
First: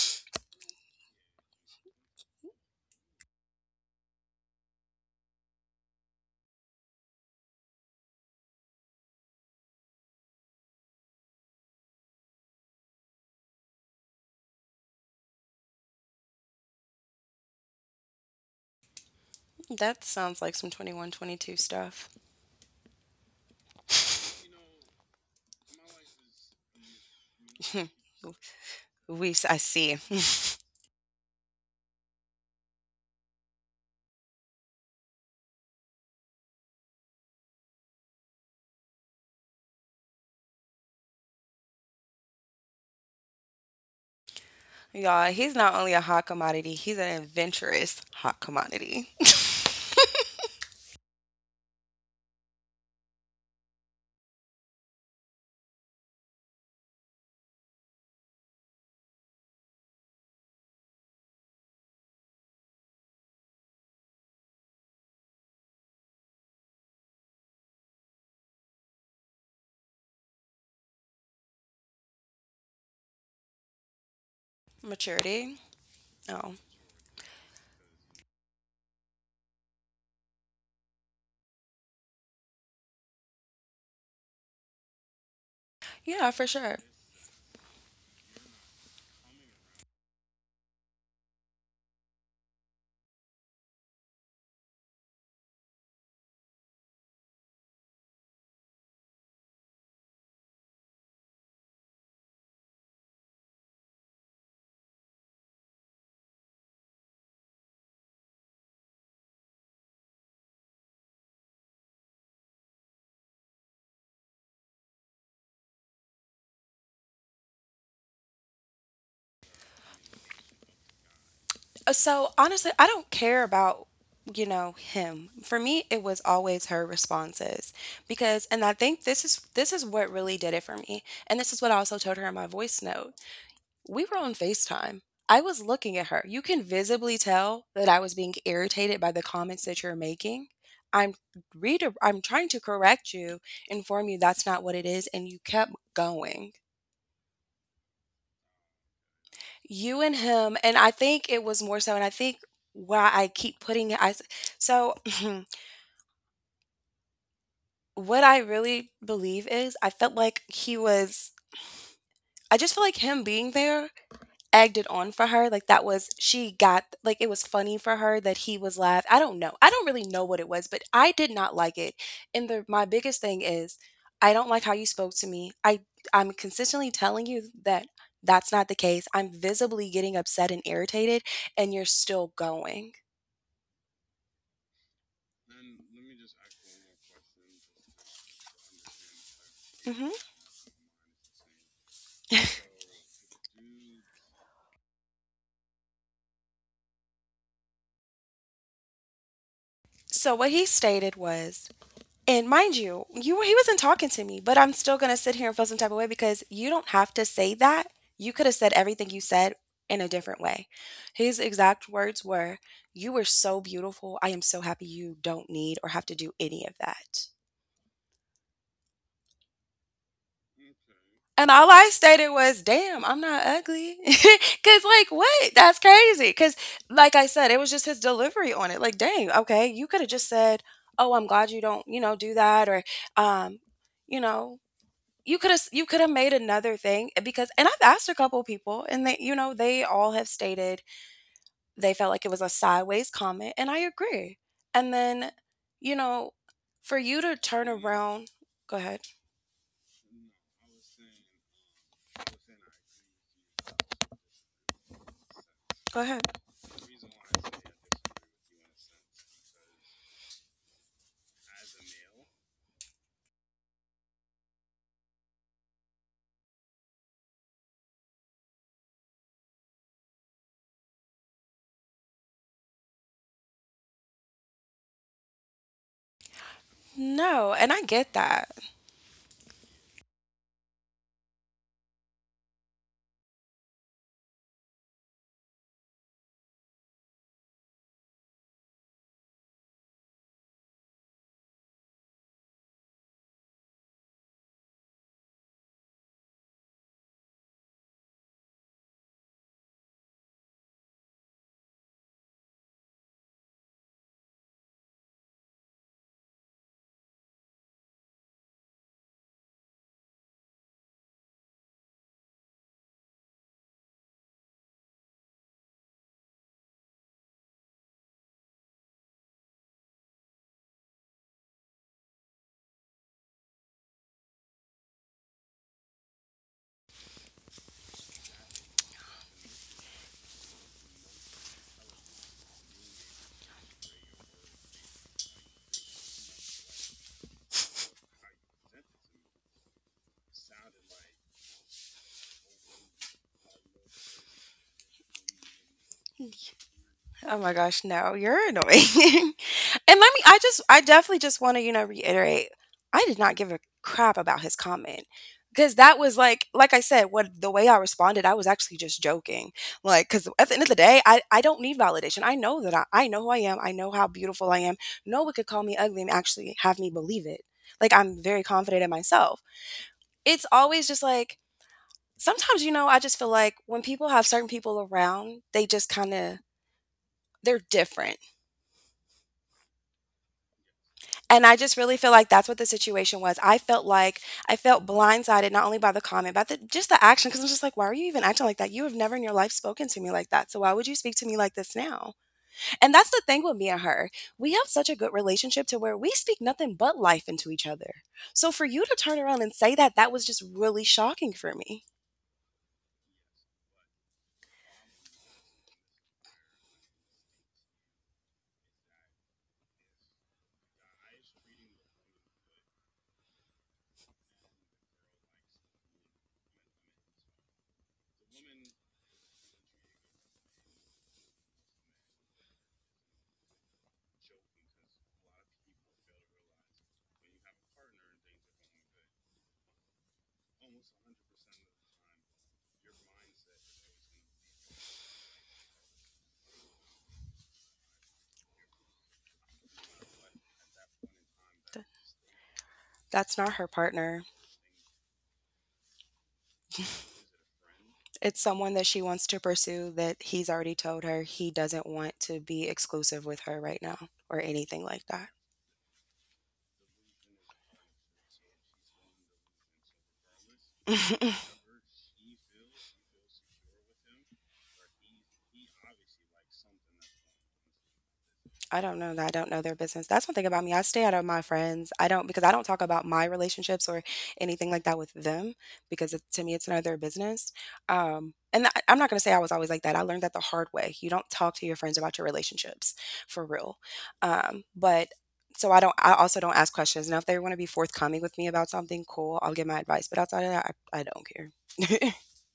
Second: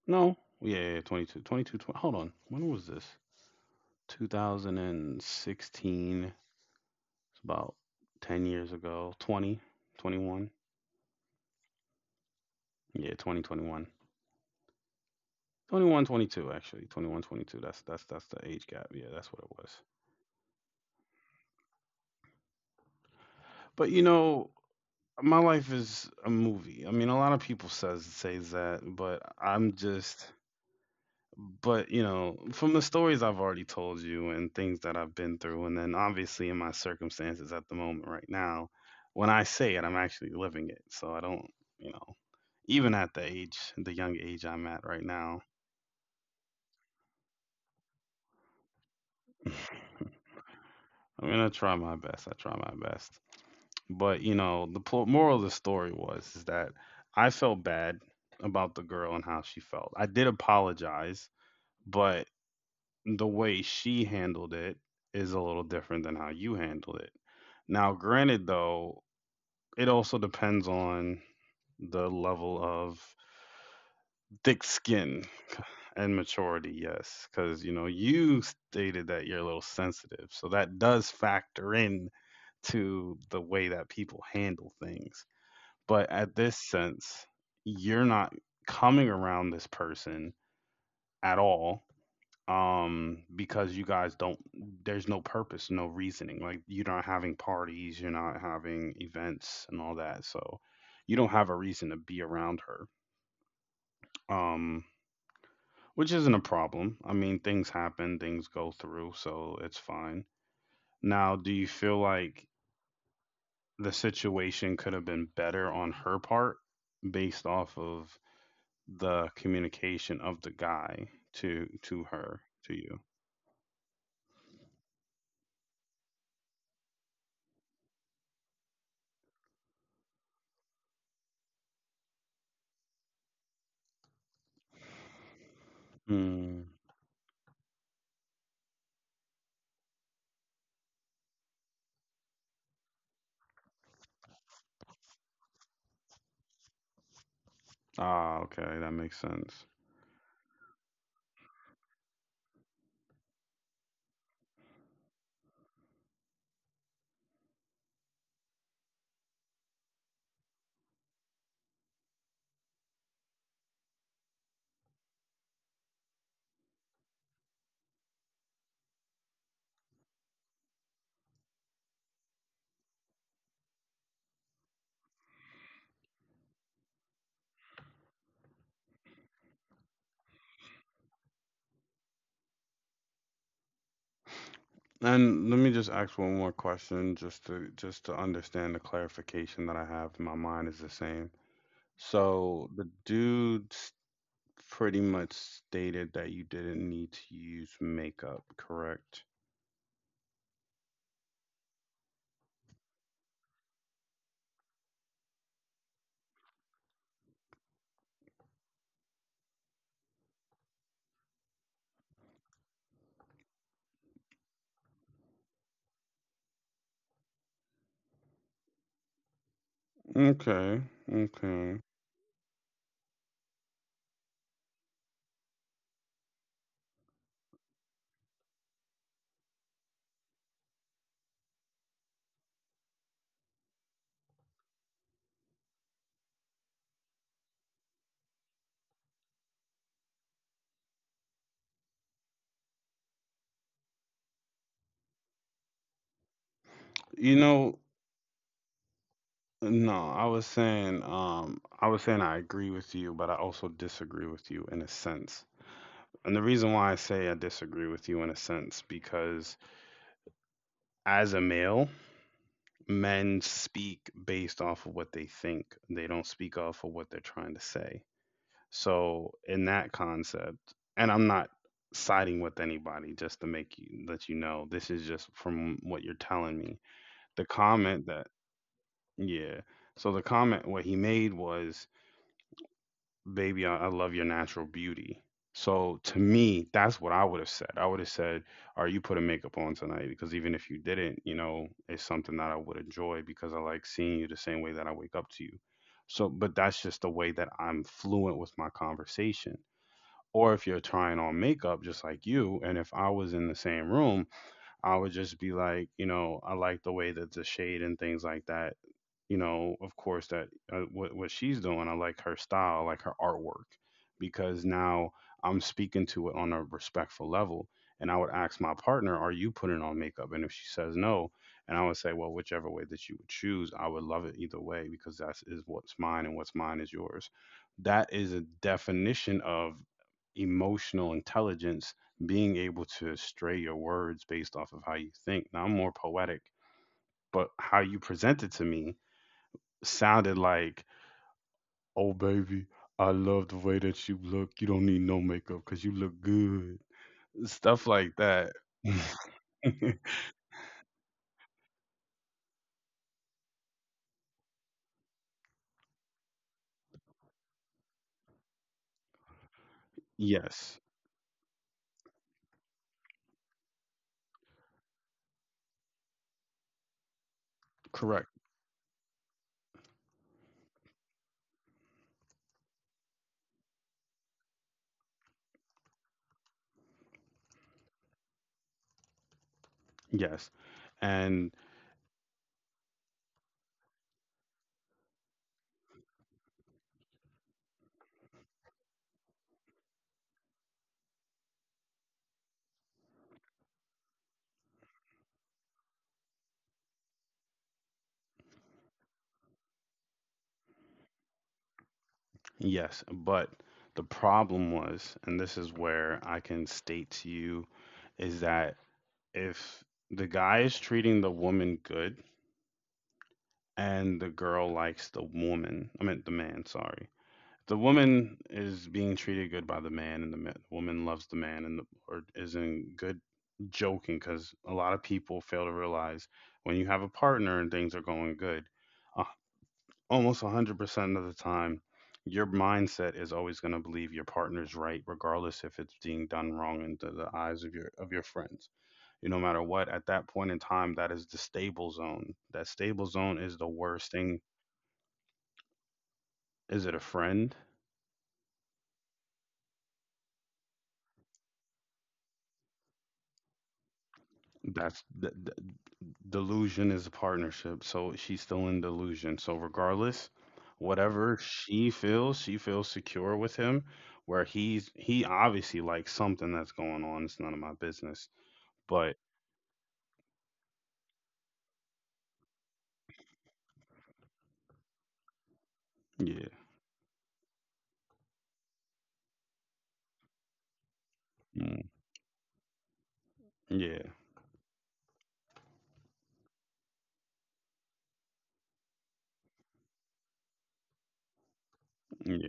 [SPEAKER 1] No, yeah, yeah, 22, 22, 20, hold on. When was this? 2016. It's about 10 years ago. 20, 21. Yeah, 2021. 21, 22, actually. 21 22. That's the age gap. Yeah, that's what it was.
[SPEAKER 2] that sounds like some 21, 22 stuff.
[SPEAKER 1] But you know, my life is a movie. I mean, a lot of people says that, but
[SPEAKER 2] I
[SPEAKER 1] I'm
[SPEAKER 2] see.
[SPEAKER 1] just but you know, from the stories I've already told you and things that I've been through and then obviously in my circumstances at the moment right now, when I say it, I'm actually living it. So I don't, you know, even at the young age I'm at
[SPEAKER 2] [LAUGHS]
[SPEAKER 1] right
[SPEAKER 2] Y'all,
[SPEAKER 1] now,
[SPEAKER 2] he's not only a hot commodity, he's an adventurous hot commodity.
[SPEAKER 1] [LAUGHS] I'm gonna try my best. I try my best. But you know, the moral of the story was is that I felt bad about the girl and how she felt. I did apologize, but the way she handled it is a little different than how you handled it. Now, granted though, it also depends on the level of thick
[SPEAKER 2] [LAUGHS]
[SPEAKER 1] skin
[SPEAKER 2] Maturity.
[SPEAKER 1] and
[SPEAKER 2] Oh,
[SPEAKER 1] maturity, yes, cuz you know, you stated that you're a little sensitive. So that does factor in to the way that people handle things. But
[SPEAKER 2] yeah,
[SPEAKER 1] at
[SPEAKER 2] for
[SPEAKER 1] this
[SPEAKER 2] sure.
[SPEAKER 1] sense, you're not coming around this person at all, um, because you guys don't, there's no purpose, no reasoning, like you're not having parties, you're not having events and all that, so you don't have a reason to be around her, um which isn't a problem. I mean things happen, things go through, so it's fine. Now do you feel like the situation could have been better on her part based off of the communication of the guy to
[SPEAKER 2] So
[SPEAKER 1] her
[SPEAKER 2] honestly,
[SPEAKER 1] to
[SPEAKER 2] I
[SPEAKER 1] you.
[SPEAKER 2] don't care about, you know, him. For me, it was always her responses because, and I think this is what really did it for me. And this is what I also told her in my voice note. We were on FaceTime. I was looking at her. You can
[SPEAKER 1] Mm.
[SPEAKER 2] visibly tell that I was being irritated by the comments that you're making. I'm I'm trying to correct you, inform you that's not what it is, and you kept going.
[SPEAKER 1] Ah, okay, that makes sense.
[SPEAKER 2] You and him, and I think it was more so, and I think why I keep putting it so [CLEARS THROAT] what I really believe is I felt like he was I just feel like him being there egged it on for her. Like that was she got like it was funny for her that he was laugh. I don't know. I don't really know what it was, but I did not like it. And the my biggest thing is I don't like how you spoke to me. I'm consistently telling you that that's not the case. I'm visibly getting upset and irritated and you're still going.
[SPEAKER 1] And let me just ask one more question, just to understand the clarification that I have
[SPEAKER 2] Mhm.
[SPEAKER 1] in my mind is the same. So the dude pretty much stated that you didn't need to use makeup, correct?
[SPEAKER 2] So what he stated was— and mind you, he wasn't talking to me, but I'm still gonna sit here and feel some type of way because you don't have to say that. You could have said everything you said in a different way. His exact words were, "You were so beautiful. I am so happy you don't need or have to do any of that."
[SPEAKER 1] Okay,
[SPEAKER 2] And all
[SPEAKER 1] okay.
[SPEAKER 2] I stated was, "Damn, I'm not ugly." [LAUGHS] Cuz like, what? That's crazy. Cuz like I said, it was just his delivery on it. Like, dang, okay, you could have just said, "Oh, I'm glad you don't, you know, do that," or um, you know, you coulda made another thing eh, because— and I've asked a couple people and they you know, they all have stated they felt like it was a sideways comment, and I agree. And then, you know, for you to
[SPEAKER 1] You
[SPEAKER 2] turn
[SPEAKER 1] know,
[SPEAKER 2] around— go ahead.
[SPEAKER 1] no, I was saying I agree with you, but I also disagree with you in a sense.
[SPEAKER 2] Go
[SPEAKER 1] And
[SPEAKER 2] ahead.
[SPEAKER 1] the reason why I say I disagree with you in a sense, because as a male, men speak based off of what they think, they don't speak off of what they're trying to say. So, in that concept, and I'm not siding with anybody just to make you let you know this is just from what you're telling me. The
[SPEAKER 2] No, and I
[SPEAKER 1] comment
[SPEAKER 2] get
[SPEAKER 1] that,
[SPEAKER 2] that.
[SPEAKER 1] yeah. So, the comment what he made was baby, I love your natural beauty. So to me, that's what I would have said. I would have said, are you putting makeup on tonight? Because even if you didn't, you know, it's something that I would enjoy because I like seeing you the same way that I wake up to you. So, but that's just the way that I'm fluent with my conversation. Or if you're trying on makeup, just like you, and if I was in the same room, I would just be like, you know, I like the way that the shade and things like that, you know, of course, that what she's doing. I like her style, I like her artwork, because now I'm speaking to it on a respectful level. And I would ask my partner, "Are you putting on makeup?" And if she says no, and I would say, "Well, whichever way that you would choose, I would love it either way because that is what's mine, and what's mine is yours." That is a definition of emotional intelligence, being able to stray your words based off of how you think. Now I'm more poetic, but how you present it to me sounded like, "Oh baby, I love the way that you look. You don't need no makeup cuz you look good."
[SPEAKER 2] Oh my gosh,
[SPEAKER 1] Stuff like
[SPEAKER 2] no, you're
[SPEAKER 1] that.
[SPEAKER 2] annoying. [LAUGHS] And let me,
[SPEAKER 1] [LAUGHS]
[SPEAKER 2] I definitely just want to, you know, reiterate, I did not give a crap about his comment because that was like I said, what the way I responded, I was actually just joking. Like, because at the end of the
[SPEAKER 1] Yes.
[SPEAKER 2] day, I don't need validation. I know that I know who I am. I know how beautiful I am. No one could call me ugly and actually have me believe it. Like, I'm
[SPEAKER 1] Correct.
[SPEAKER 2] very confident in myself. It's always just like, sometimes, you know, I just feel like when people have certain people around, they just kind of, they're different.
[SPEAKER 1] Yes.
[SPEAKER 2] And I
[SPEAKER 1] And
[SPEAKER 2] just really feel like that's what the situation was. I felt like I felt blindsided not only by the comment, but just the action. Because I'm just like, why are you even acting like that? You have never in your life spoken to me like that. So why would you speak to me like this now? And that's the thing with me and her. We have such a good relationship to where we speak nothing but life into each other. So for you to turn around and say that, that was just really shocking for me.
[SPEAKER 1] yes, but the problem was, and this is where I can state to you, is that if the guy is treating the woman good and the girl likes the woman, I meant the man, sorry, the woman is being treated good by the man, and the woman loves the man, and the, or is in good, joking because a lot of people fail to realize when you have a partner and things are going good, uh, almost 100% of the time, your mindset is always going to believe your partner's right, regardless if it's being done wrong into the eyes of your friends. You no matter what, at that point in time, that is the stable zone. That stable
[SPEAKER 2] That's
[SPEAKER 1] zone
[SPEAKER 2] not
[SPEAKER 1] is
[SPEAKER 2] her
[SPEAKER 1] the worst
[SPEAKER 2] partner.
[SPEAKER 1] thing. Is it a friend?
[SPEAKER 2] It's someone that she wants to pursue that he's already told her he doesn't want to be exclusive with her right now or anything like
[SPEAKER 1] That's
[SPEAKER 2] that.
[SPEAKER 1] the, delusion is a partnership. So she's still in delusion. So regardless,
[SPEAKER 2] [LAUGHS]
[SPEAKER 1] whatever she feels secure with him. Where he obviously likes something that's going on. It's none of my business.
[SPEAKER 2] I don't know.
[SPEAKER 1] But
[SPEAKER 2] That I don't know their business. That's one thing about me. I stay out of my friends. I don't because I don't talk about my relationships or anything like that with them because to me
[SPEAKER 1] yeah.
[SPEAKER 2] it's none of their business. And I'm not going to say I was always like that. I learned that the hard way. You don't talk to your
[SPEAKER 1] Mm.
[SPEAKER 2] friends about your relationships for real.
[SPEAKER 1] Yeah,
[SPEAKER 2] But so I don't. I also don't ask questions. Now, if they want to be forthcoming with me about something, cool. I'll give my advice. But outside of that, I don't care.
[SPEAKER 1] yeah.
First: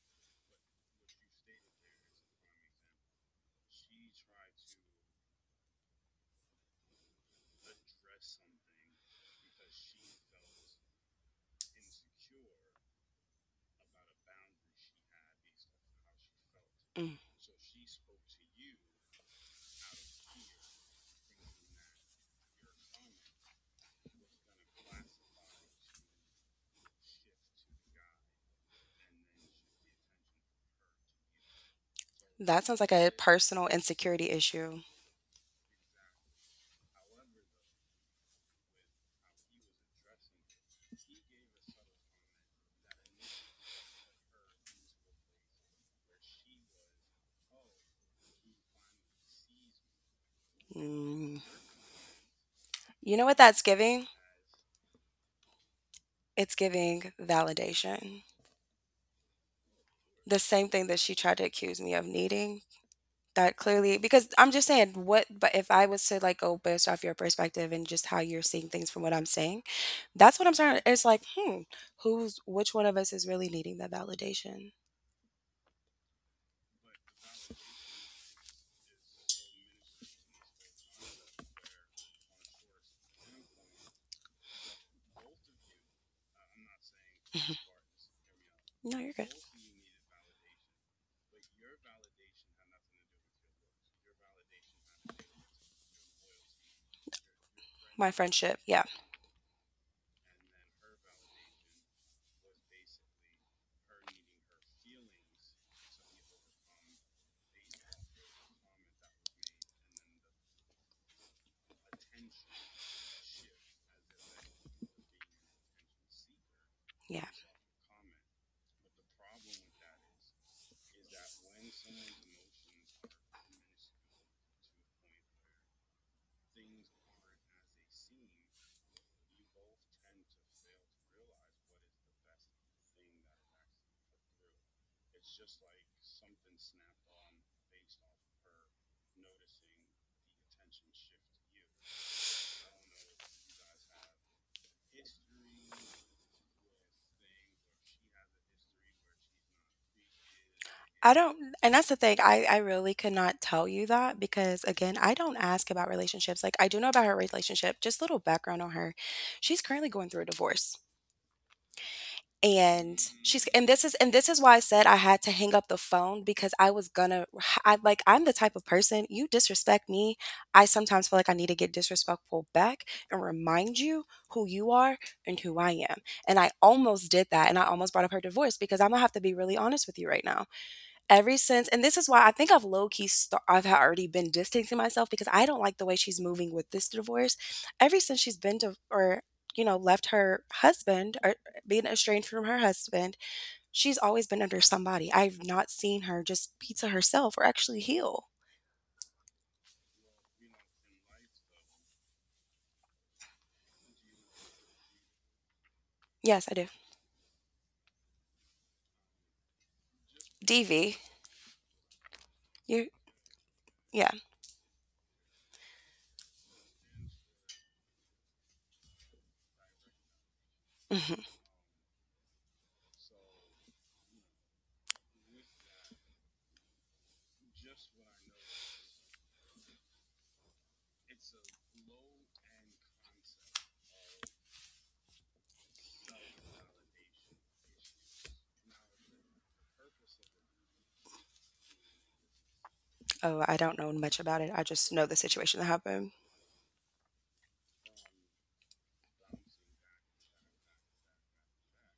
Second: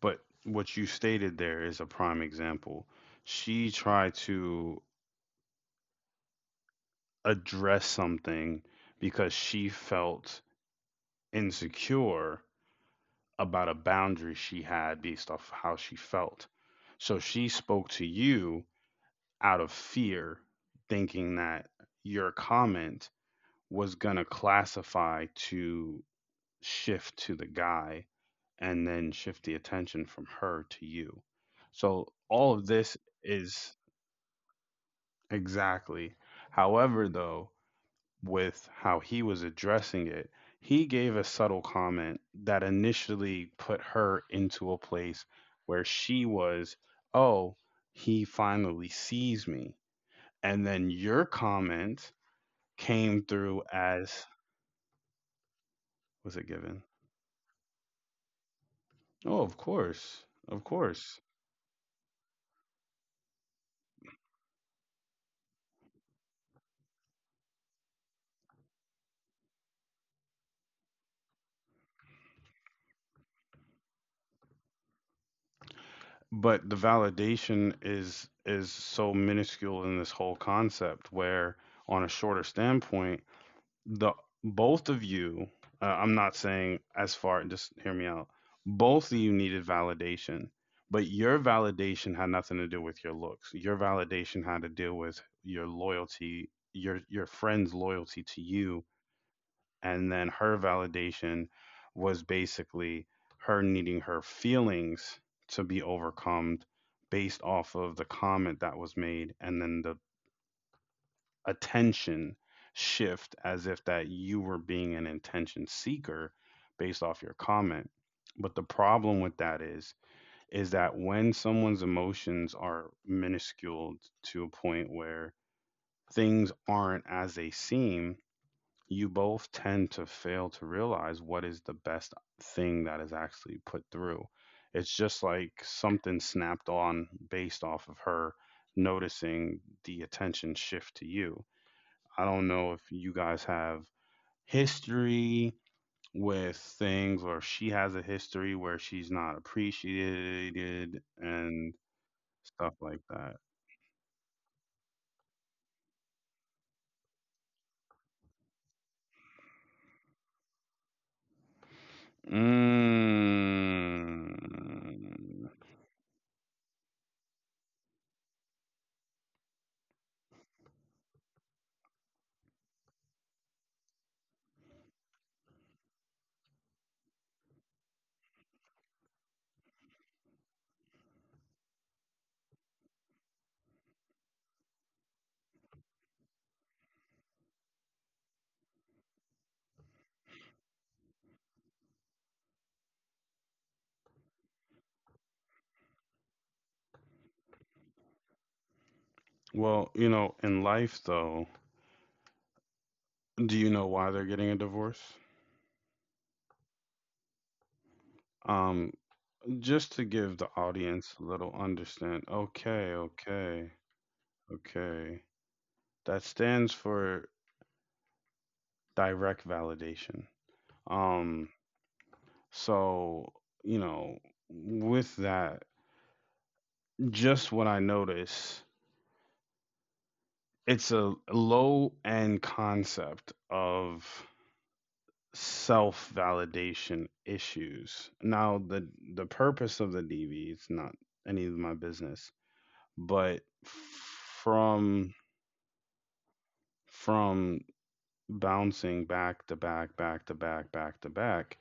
[SPEAKER 1] But what you stated there is a prime example. She tried to address something because she felt insecure about a boundary she had based off how she felt.
[SPEAKER 2] Mm.
[SPEAKER 1] So she spoke to you out of fear, thinking that your comment was going to classify to shift to the guy and then shift the attention from her to you. So all
[SPEAKER 2] That
[SPEAKER 1] of
[SPEAKER 2] sounds like
[SPEAKER 1] this
[SPEAKER 2] a personal
[SPEAKER 1] is,
[SPEAKER 2] insecurity issue.
[SPEAKER 1] exactly. However, though, with how he was addressing it, he gave a subtle comment that initially put her into a place where she was, oh, he finally sees me. And then your
[SPEAKER 2] Mm.
[SPEAKER 1] comment
[SPEAKER 2] You
[SPEAKER 1] came
[SPEAKER 2] know what
[SPEAKER 1] through
[SPEAKER 2] that's giving?
[SPEAKER 1] as, was it
[SPEAKER 2] It's
[SPEAKER 1] given?
[SPEAKER 2] giving validation.
[SPEAKER 1] Oh, of course.
[SPEAKER 2] The
[SPEAKER 1] Of
[SPEAKER 2] same thing that she
[SPEAKER 1] course.
[SPEAKER 2] tried to accuse me of needing, that clearly— because I'm just saying what— but if I was to like go based off your perspective and just how you're seeing things from what I'm saying, that's what I'm starting— it's like, hmm, who's— which one of us is really needing that validation?
[SPEAKER 1] But the validation is so minuscule in this whole concept where on a shorter standpoint, the both of you, I'm not saying as far,
[SPEAKER 2] Mhm.
[SPEAKER 1] just hear me out,
[SPEAKER 2] No,
[SPEAKER 1] both
[SPEAKER 2] you're
[SPEAKER 1] of you
[SPEAKER 2] good.
[SPEAKER 1] needed validation, but your validation had nothing to do with your looks. Your validation had to do with your loyalty, your friend's
[SPEAKER 2] My
[SPEAKER 1] loyalty to
[SPEAKER 2] friendship, yeah.
[SPEAKER 1] you, and then her validation was basically her needing her feelings to be overcome based off of the comment that was made and then the attention shift, as if that you were being an intention seeker based off
[SPEAKER 2] Yeah.
[SPEAKER 1] your comment. But the problem with that is that when someone's emotions are minuscule to a point where things aren't as they seem, you both tend to fail to realize what is the best thing that is actually put through. It's just like something snapped on based off of her noticing the attention shift to you. I don't know if you guys have history with things or if she has a history where she's not appreciated
[SPEAKER 2] I don't, and
[SPEAKER 1] and
[SPEAKER 2] that's the thing, I
[SPEAKER 1] stuff
[SPEAKER 2] really
[SPEAKER 1] like
[SPEAKER 2] could not
[SPEAKER 1] that.
[SPEAKER 2] tell you that because again, I don't ask about relationships. Like I do know about her relationship, just little background on her. She's currently going through a divorce. And she's— and this
[SPEAKER 1] Mm.
[SPEAKER 2] is why I said I had to hang up the phone because I was gonna— I like— I'm the type of person you disrespect me. I sometimes feel like I need to get disrespectful back and remind you who you are and who I am. And I almost did that, and I almost brought up her divorce because I'm gonna have to be really honest with you right now. Ever since— and this is why I think I've low key sta I've ha already been distancing myself because I don't like the way she's moving with this divorce. Ever since she's been to or, you know, left her husband or being estranged from her husband, she's always been under somebody. I've not seen her just be to herself or actually heal.
[SPEAKER 1] Well, you know, in life though, do you know why they're getting a divorce?
[SPEAKER 2] Yes, I do.
[SPEAKER 1] Um, just to give the
[SPEAKER 2] DV.
[SPEAKER 1] audience a little understand.
[SPEAKER 2] You
[SPEAKER 1] Okay, okay,
[SPEAKER 2] yeah.
[SPEAKER 1] okay. That stands for direct validation.
[SPEAKER 2] Mhm.
[SPEAKER 1] Um, So, you know, with that, just what I notice, it's a low end concept of self validation issues. Now, the purpose of the DV it's not any of my business,
[SPEAKER 2] Oh,
[SPEAKER 1] but
[SPEAKER 2] I don't know much about it. I just know the situation that happened.
[SPEAKER 1] from bouncing back to back, back to back, back to back,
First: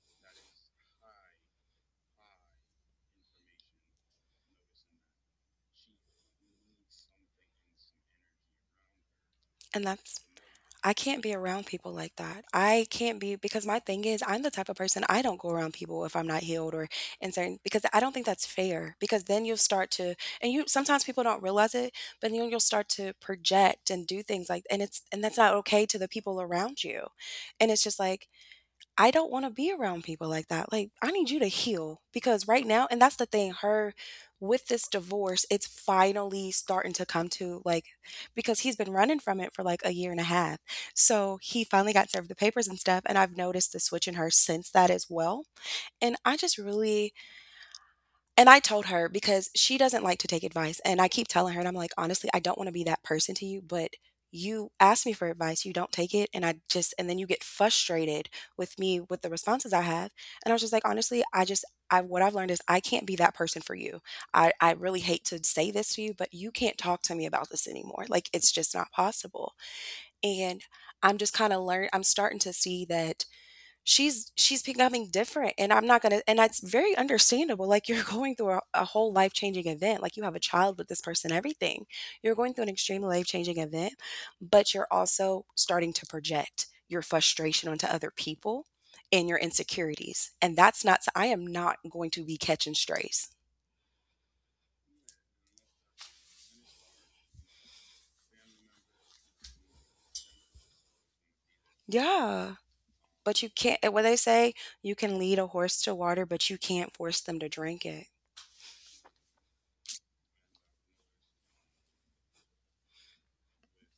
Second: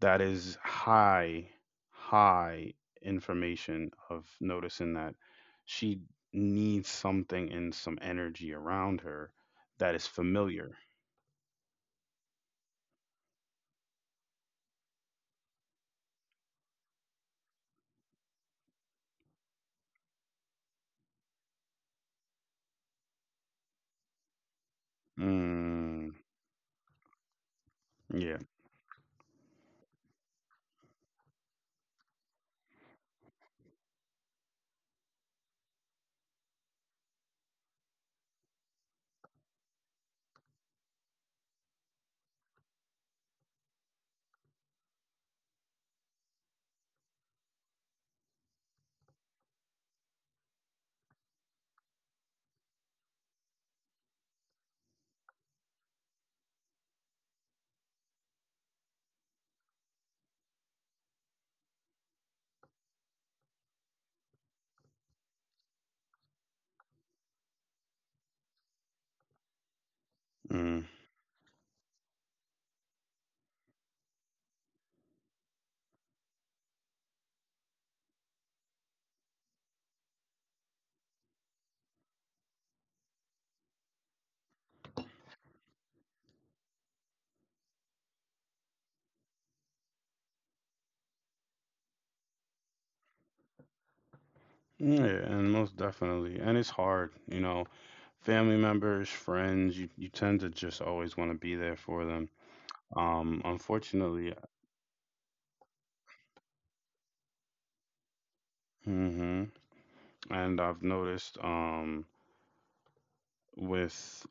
[SPEAKER 1] that is high, high information of noticing that she needs something and some energy around her that is
[SPEAKER 2] And that's—
[SPEAKER 1] familiar.
[SPEAKER 2] I can't be around people like that. I can't be because my thing is I'm the type of person I don't go around people if I'm not healed or in certain because I don't think that's fair because then you'll start to— and you— sometimes people don't realize it, but then you'll start to project and do things like— and it's— and that's not
[SPEAKER 1] Mm.
[SPEAKER 2] okay to the people around you. And it's just
[SPEAKER 1] Yeah.
[SPEAKER 2] like I don't want to be around people like that. Like, I need you to heal because right now, and that's the thing, her with this divorce, it's finally starting to come to like, because he's been running from it for like a year and a half. So he finally got served the papers and stuff. And I've noticed the switch in her since that as well. And I just really, and I told her because she doesn't like to take advice, and I keep telling her, and I'm like, "Honestly, I don't wanna be that person to you, but you ask me for advice, you don't take it, and I just and then you get frustrated with me with the responses I have." And I was just like, "Honestly, I just I what I've learned is I can't be that person for you. I really hate to say this to you, but you can't talk to me about this anymore. Like, it's just not possible."
[SPEAKER 1] Mm,
[SPEAKER 2] And I'm just kinda learn I'm starting to see that she's becoming different, and I'm not gonna and that's very understandable, like, you're [LAUGHS] going through a whole life-changing event, like, you have a child with this person, everything. You're going through an extremely life-changing event, but you're also starting to project your frustration onto other people and your insecurities, and that's not I am not going to be catching strays.
[SPEAKER 1] yeah, and most definitely. And it's hard, you know, family members, friends, you tend to just always want to be there for them.
[SPEAKER 2] Yeah, but you can't
[SPEAKER 1] Unfortunately,
[SPEAKER 2] what they say, "You can lead a horse to water, but you can't force them to drink it."
[SPEAKER 1] hmm and I've noticed, with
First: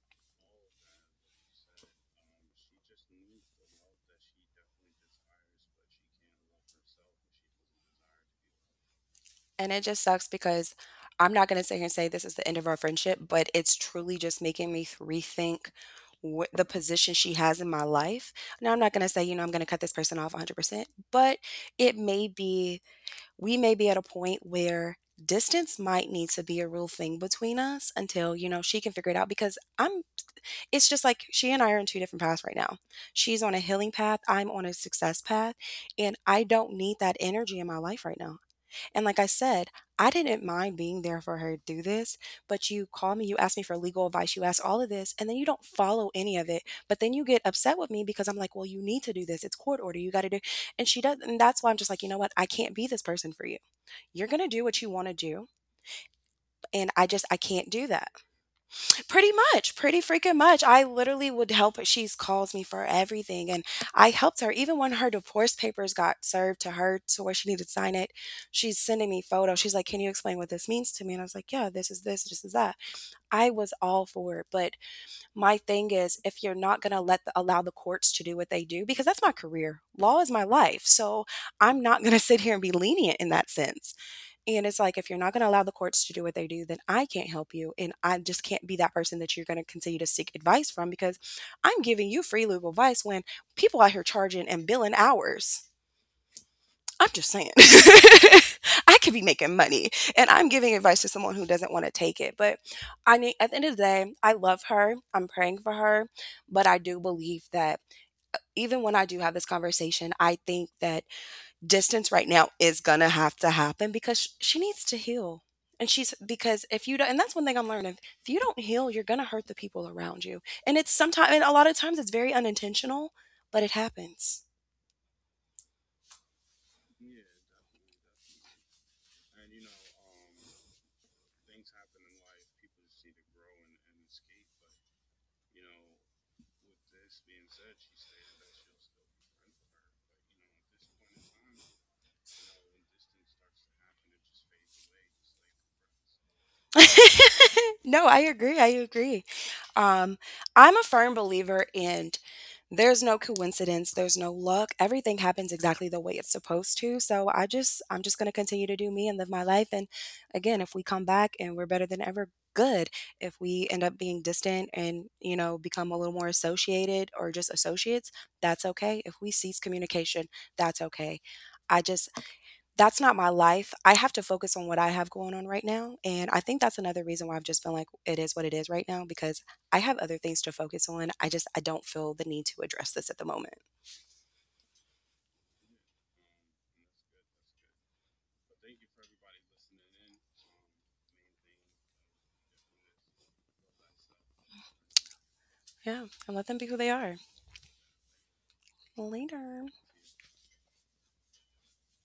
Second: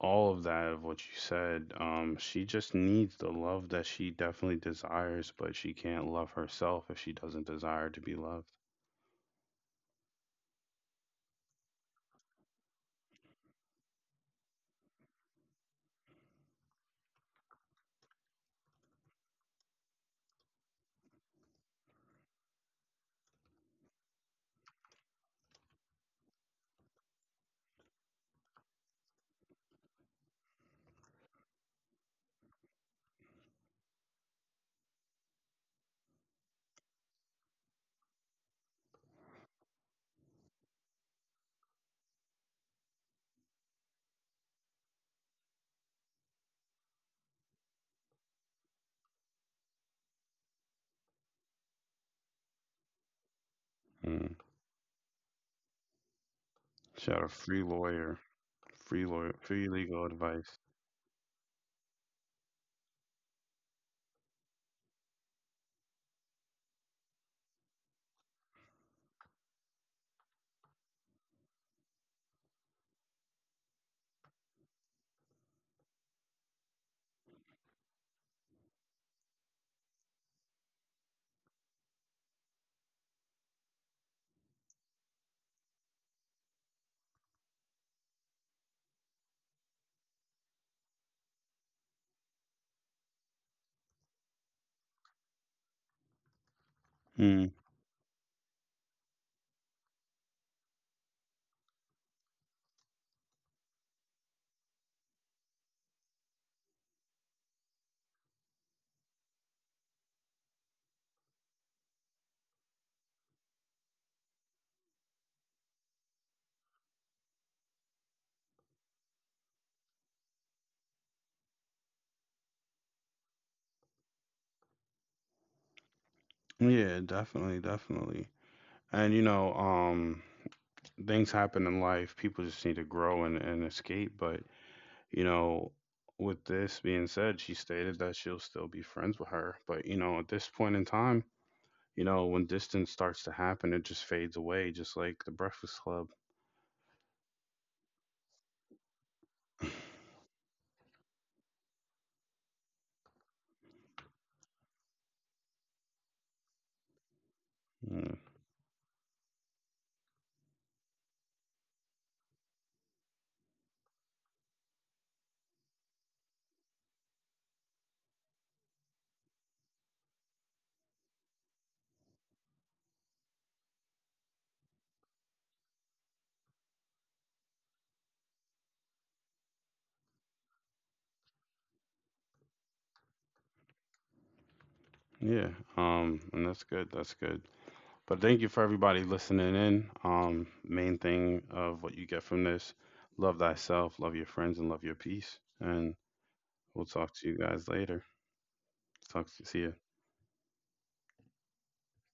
[SPEAKER 1] all of that of what you said. She just needs the love that she definitely desires, but she can't love herself if she doesn't desire to be loved.
[SPEAKER 2] And it just sucks because I'm not going to sit here and say this is the end of our friendship, but it's truly just making me rethink what the position she has in my life. Now, I'm not going to say, you know, I'm going to cut this person off 100%, but it may be, we may be at a point where distance might need to be a real thing between us until, you know, she can figure it out because I'm, it's just like she and I are in two different paths right now. She's on a healing path, I'm on a success path, and I don't need that energy in my life right now. And like I said, I didn't mind being there for her through this, but you call me, you ask me for legal advice, you ask all of this, and then you don't follow any of it. But then you get upset with me because I'm like, well, you need to do this. It's court order. You got to do. And she does. And that's why I'm just like, you know what? I can't be this person for you. You're
[SPEAKER 1] Mm.
[SPEAKER 2] going to do what you want to do. And I
[SPEAKER 1] Shout
[SPEAKER 2] just,
[SPEAKER 1] out
[SPEAKER 2] I
[SPEAKER 1] free
[SPEAKER 2] can't do that.
[SPEAKER 1] lawyer, free
[SPEAKER 2] Pretty
[SPEAKER 1] lawyer, free
[SPEAKER 2] much, pretty
[SPEAKER 1] legal
[SPEAKER 2] freaking
[SPEAKER 1] advice.
[SPEAKER 2] much. I literally would help her. She's calls me for everything, and I helped her even when her divorce papers got served to her to where she needed to sign it. She's sending me photos. She's like, "Can you explain what this means to me?" And I was like, "Yeah, this is this, this is that." I was all for it, but my thing is, if you're not gonna let the, allow the courts to do what they do, because that's my career, law is my life, so I'm not gonna [LAUGHS] sit here and be lenient in that sense. And it's like, if you're not going to allow the courts to do what they do, then I can't help you. And I just can't be that person that you're going to continue to seek advice from because I'm giving you free legal advice when people out here charging and billing hours. I'm just
[SPEAKER 1] Mm.
[SPEAKER 2] saying, [LAUGHS] I could be making money and I'm giving advice to someone who doesn't want to take it. But I mean, at the end of the day, I love her. I'm praying for her. But I do believe that even when I do have this conversation, I think that distance right now is gonna have to happen because she needs to heal. And she's because if you don't, and that's one thing I'm learning. If you don't heal, you're gonna hurt the people around you. And it's sometimes, and a lot of times, it's very unintentional, but it happens.
[SPEAKER 1] Yeah, definitely, definitely. And you know, things happen in life. People just need to grow and escape. But you know, with this being said, she stated that she'll still be friends with her. But you know, at this point in time, you know, when distance starts to happen, it just fades away, just like the Breakfast Club.
[SPEAKER 2] [LAUGHS] no, I agree. I agree.
[SPEAKER 1] [LAUGHS]
[SPEAKER 2] Um, I'm a firm believer in there's no coincidence, there's no luck. Everything happens exactly the way it's supposed to. So I just I'm
[SPEAKER 1] Mm.
[SPEAKER 2] just gonna continue to do me and live my life. And again, if we come back and we're better than ever, good. If we end up being distant and, you know, become a little more associated or just associates, that's okay. If we cease communication, that's okay. I just that's not my life. I have to focus on what I have going on right now, and I think that's another reason why I've just been like, "It is what it is right now," because I have other things to focus on. I just I don't feel the need to address this at the moment.
[SPEAKER 1] Yeah. And that's good. That's good. But thank you for everybody listening in. Main thing of what you get from this, love thyself, love your friends, and love your peace. And
[SPEAKER 2] Yeah, and let them be who
[SPEAKER 1] we'll
[SPEAKER 2] they
[SPEAKER 1] talk
[SPEAKER 2] are.
[SPEAKER 1] to you guys later. Talk to see
[SPEAKER 2] Later.
[SPEAKER 1] you.